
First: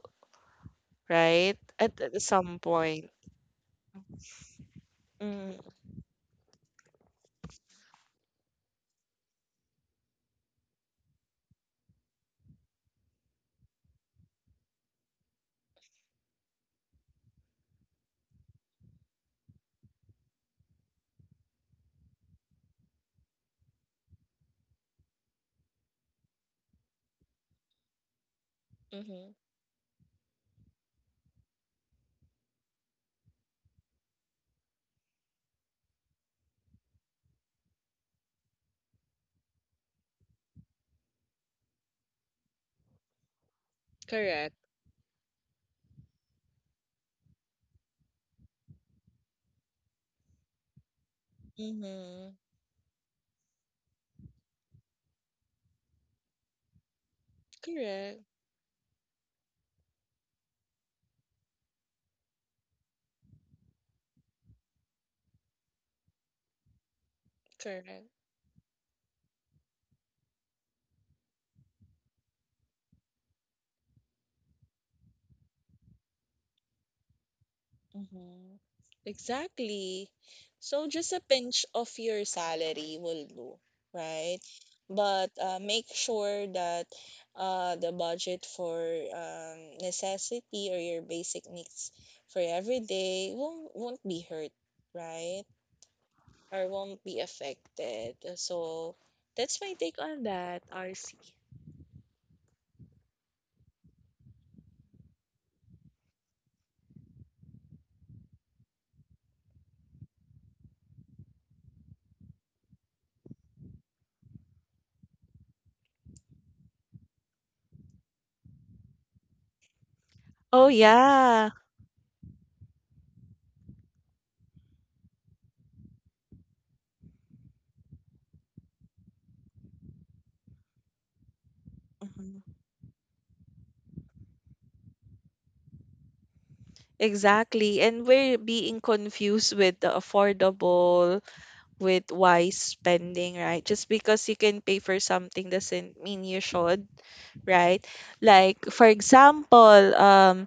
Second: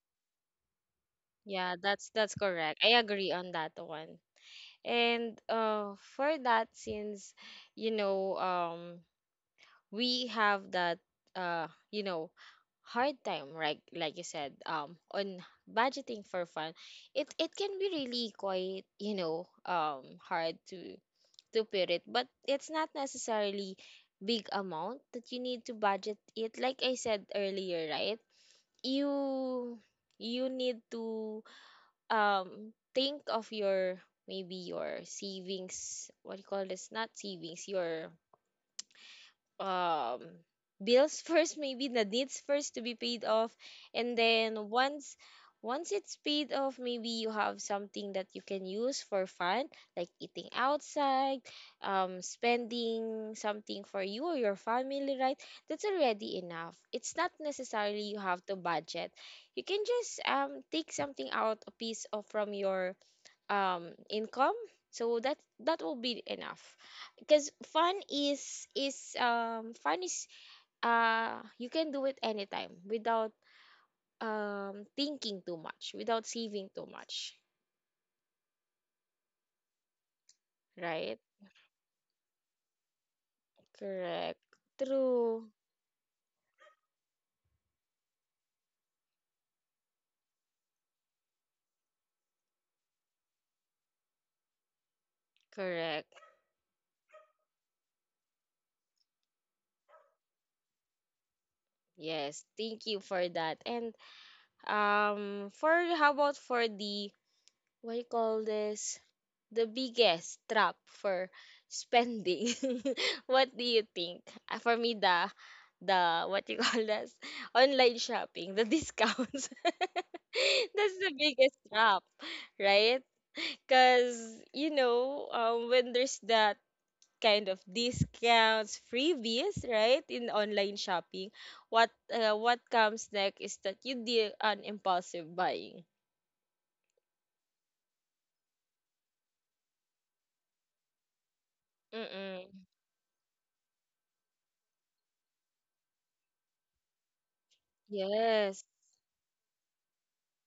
S2: right
S1: Yeah,
S2: at,
S1: that's
S2: at
S1: that's
S2: some
S1: correct. I
S2: point
S1: agree on that one. And
S2: mm-hmm.
S1: uh for that since you know um we have that uh you know hard time, right? Like you said, um on budgeting for fun, it it can be really, quite, you know, um hard to to put it, but it's not necessarily big amount that you need to budget it, like I said earlier, right?
S2: Mm-hmm.
S1: you you need to um think of your maybe your savings, what do you call this, not savings, your um bills first, maybe the needs first to be paid off, and
S2: Correct.
S1: then once once it's paid off, maybe you have something that you can use for fun, like eating outside, um
S2: Mm-hmm.
S1: spending something for you or your family, right? That's already enough. It's not necessarily you
S2: Correct.
S1: have to budget, you can just um take something out, a piece of from your um income, so that that will be enough, because fun
S2: Correct.
S1: is is um fun is uh you can do it anytime without um thinking too much, without saving too much,
S2: Mhm. Exactly. So just
S1: right?
S2: a pinch of your salary will do, right?
S1: Correct.
S2: But
S1: True.
S2: uh, make sure that uh, the budget for um, necessity or your basic needs for every day won't, won't be hurt, right?
S1: Correct.
S2: Or won't be affected. So that's my take on that, R C.
S1: Yes, thank you for that. And um for how about for the what you call this, the biggest trap for spending? What do you think? Uh, For me, the the what you call this online shopping, the discounts.
S2: Oh
S1: That's the
S2: yeah.
S1: biggest trap, right? Because you know, um, when there's that kind of discounts, freebies, right, in online shopping, what uh,
S2: Mhm.
S1: what comes next is that you do an impulsive buying.
S2: Exactly. And we're being confused with the affordable, with wise
S1: Mm-mm.
S2: spending, right? Just because you can pay for something doesn't mean you should, right?
S1: Yes.
S2: Like, for example, um.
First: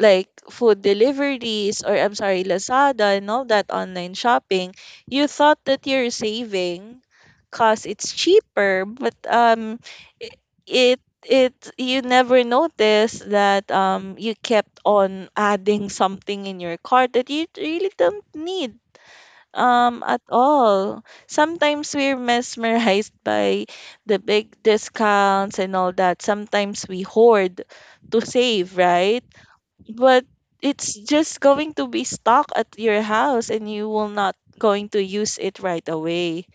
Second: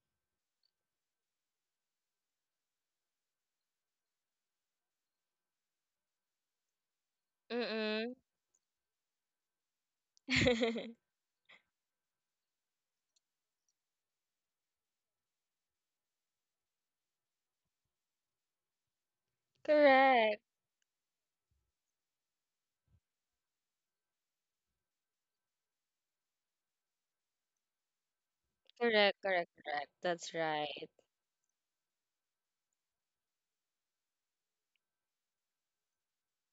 S2: like food deliveries, or I'm sorry, Lazada and all that online shopping, you thought that you're saving because it's
S1: Mm-mm.
S2: cheaper, but um, i- it it you never notice that um you kept on adding something in your cart that you really don't need um at
S1: Correct,
S2: all. Sometimes we're mesmerized by the big discounts and all that. Sometimes we hoard to save,
S1: correct,
S2: right?
S1: correct, correct.
S2: But
S1: That's right.
S2: it's just going to be stuck at your house and you will not going to use it right away,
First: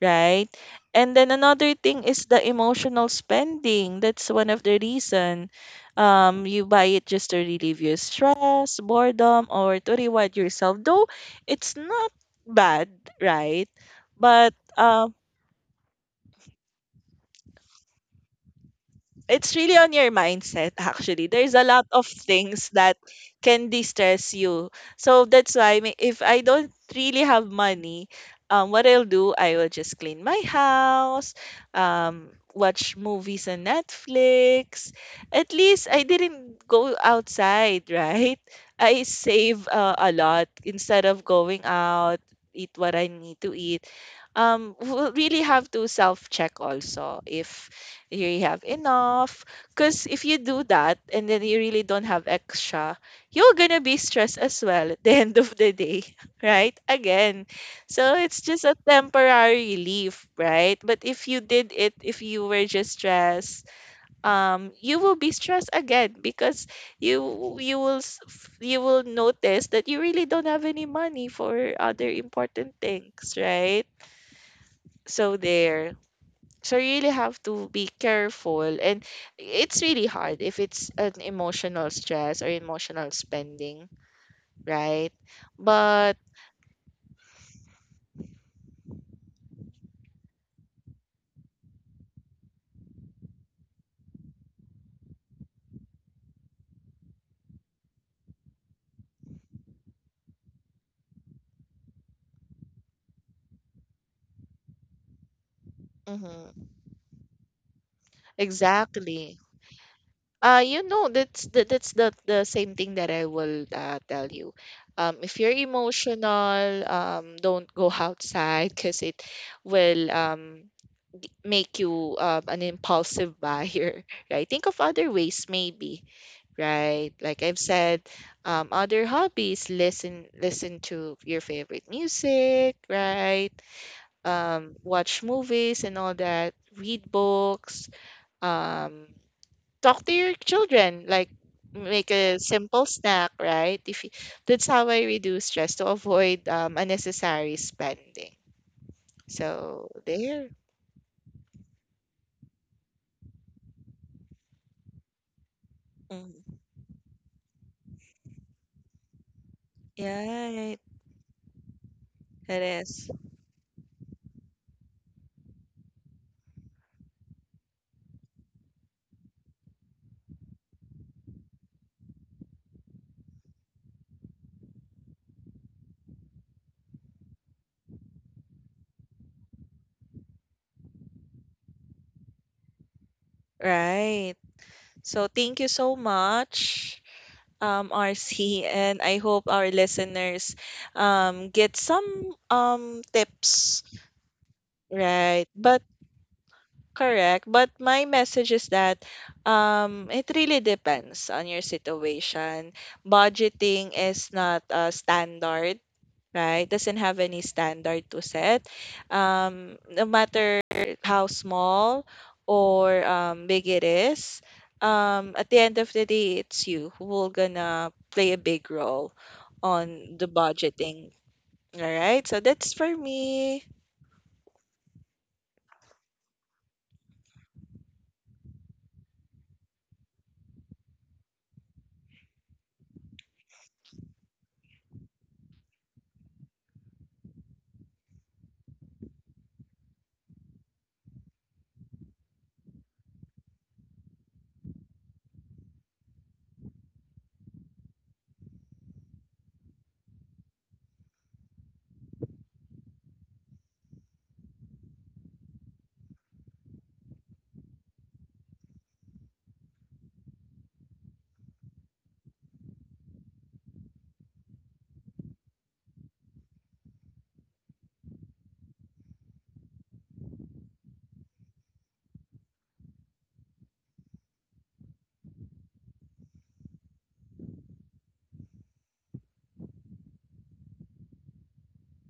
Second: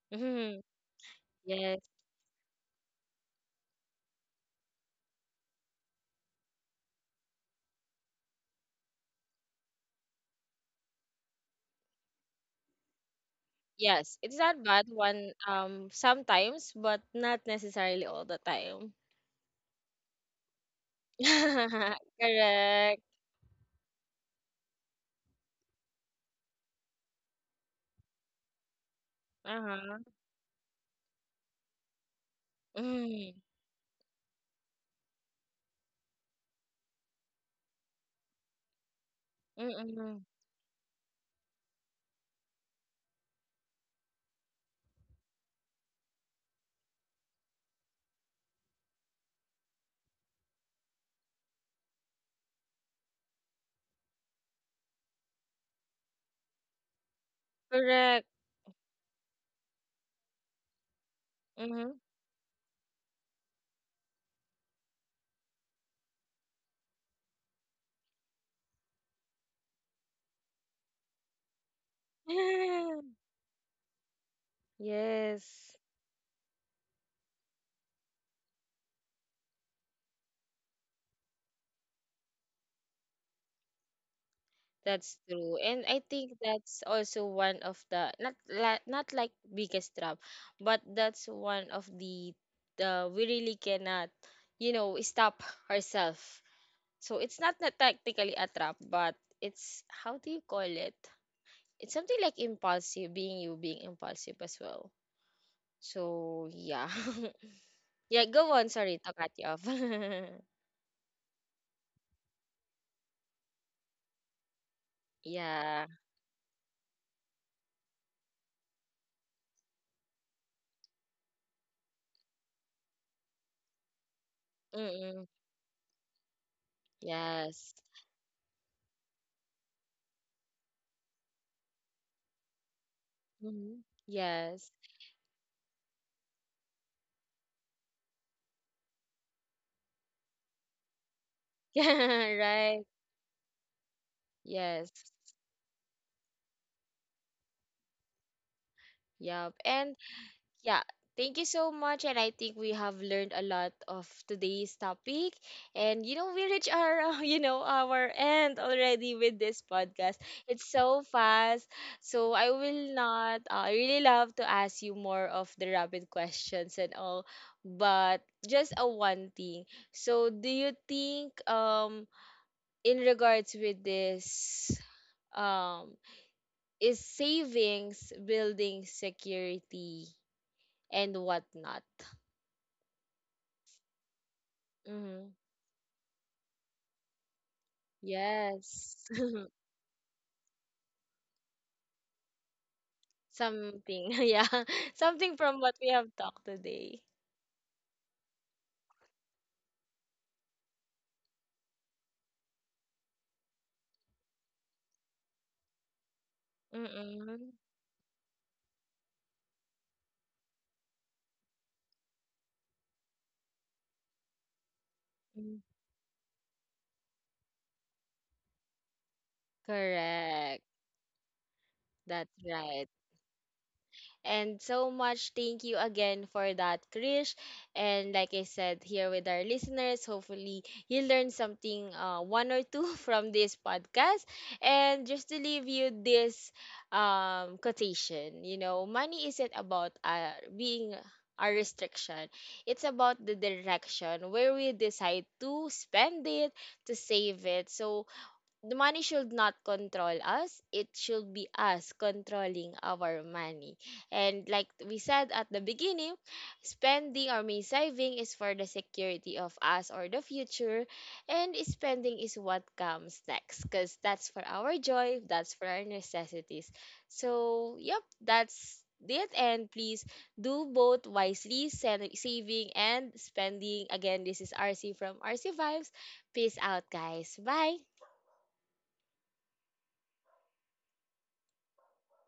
S2: right?
S1: Hmm.
S2: And then another
S1: Yes,
S2: thing is the emotional spending. That's one of the reason um you buy it just to relieve your stress, boredom, or to reward yourself, though it's not bad, right?
S1: yes. It's
S2: But
S1: not bad
S2: um.
S1: one um sometimes, but not necessarily all the time.
S2: it's really on your mindset. Actually, there's a lot of things that
S1: Correct.
S2: can distress you. So that's why may- if I don't really have money, um, what I'll do, I will just
S1: Uh-huh.
S2: clean my house, um, watch
S1: Mm-hmm.
S2: movies on Netflix. At least I didn't go outside, right? I save uh, a lot instead of going out. Eat what I need to eat. Um we'll really have to self check also if you have enough. Because if you do that and then you really don't have extra, you're gonna be stressed as well at the end of the day, right? Again, so
S1: Correct.
S2: it's just a temporary relief, right? But if you did
S1: Mm-hmm.
S2: it, if you were just stressed, um, you will be stressed again because you you will s- f- you will notice that you really don't have any money for other important things, right? So
S1: Yes.
S2: there. So you really have to be careful, and it's really hard if it's an emotional stress or emotional spending, right?
S1: That's true. And I
S2: But
S1: think that's also one of the not la- not like biggest trap, but that's one of the uh, we really cannot, you know, stop ourselves. So it's not not technically a trap, but it's, how do you call it? It's something like impulsive, being you being impulsive as well. So
S2: mhm,
S1: yeah. Yeah, go on. Sorry to cut
S2: exactly.
S1: you off.
S2: Uh, you know, that's the, that's the the same thing that I will uh, tell you. Um, if you're
S1: Yeah.
S2: emotional, um, don't go outside because it will um, make you um an impulsive buyer, right? Think of other
S1: Mm-mm.
S2: ways, maybe, right? Like I've
S1: Yes.
S2: said, um, other hobbies, listen listen to your favorite music, right?
S1: Hmm. Yes.
S2: Um, watch movies and all that, read books, um talk to your children, like make
S1: Yeah,
S2: a
S1: right.
S2: simple snack, right? If you, that's how I
S1: Yes.
S2: reduce stress to avoid um, unnecessary spending.
S1: Yep.
S2: So
S1: And
S2: there.
S1: yeah, thank you so much. And I think we have learned a lot of today's topic. And you know, we
S2: Mm.
S1: reach our uh, you know, our end already with this podcast.
S2: Yeah,
S1: It's
S2: it
S1: so fast. So I will
S2: is.
S1: not. Uh, I really love to ask you more of the rapid questions and all, but just a one thing. So do you think um in regards with this? um is savings, building security, and whatnot.
S2: Right.
S1: Mm-hmm.
S2: So thank you so much, um, R C, and
S1: Yes.
S2: I hope our listeners um get some um tips.
S1: Something. Yeah. Something
S2: Right.
S1: from what
S2: But
S1: we have talked today.
S2: correct. But my message is that um, it really depends on your situation. Budgeting is not a standard, right? Doesn't have any
S1: Mm-mm.
S2: standard to set. Um, no matter how small or um, big it is, um, at
S1: Mm.
S2: the end of the day, it's you who will gonna play a big role on the
S1: Correct.
S2: budgeting. All right.
S1: That's
S2: So that's
S1: right.
S2: for me.
S1: And so much thank you again for that, Krish. And like I said, here with our listeners, hopefully you learned something, uh, one or two from this podcast. And just to leave you this um, quotation, you know, money isn't about uh, being a restriction. It's about the direction where we decide to spend it, to save it. So the money should not control us, it should be us controlling our money. And like we said at the beginning, spending, or me saving, is for the security of us or the future, and spending is what comes next because that's for our joy, that's for our necessities. So yep, that's it. And please do both wisely, sen- saving and spending. Again, this is RC from RC Vibes. Peace out guys, bye.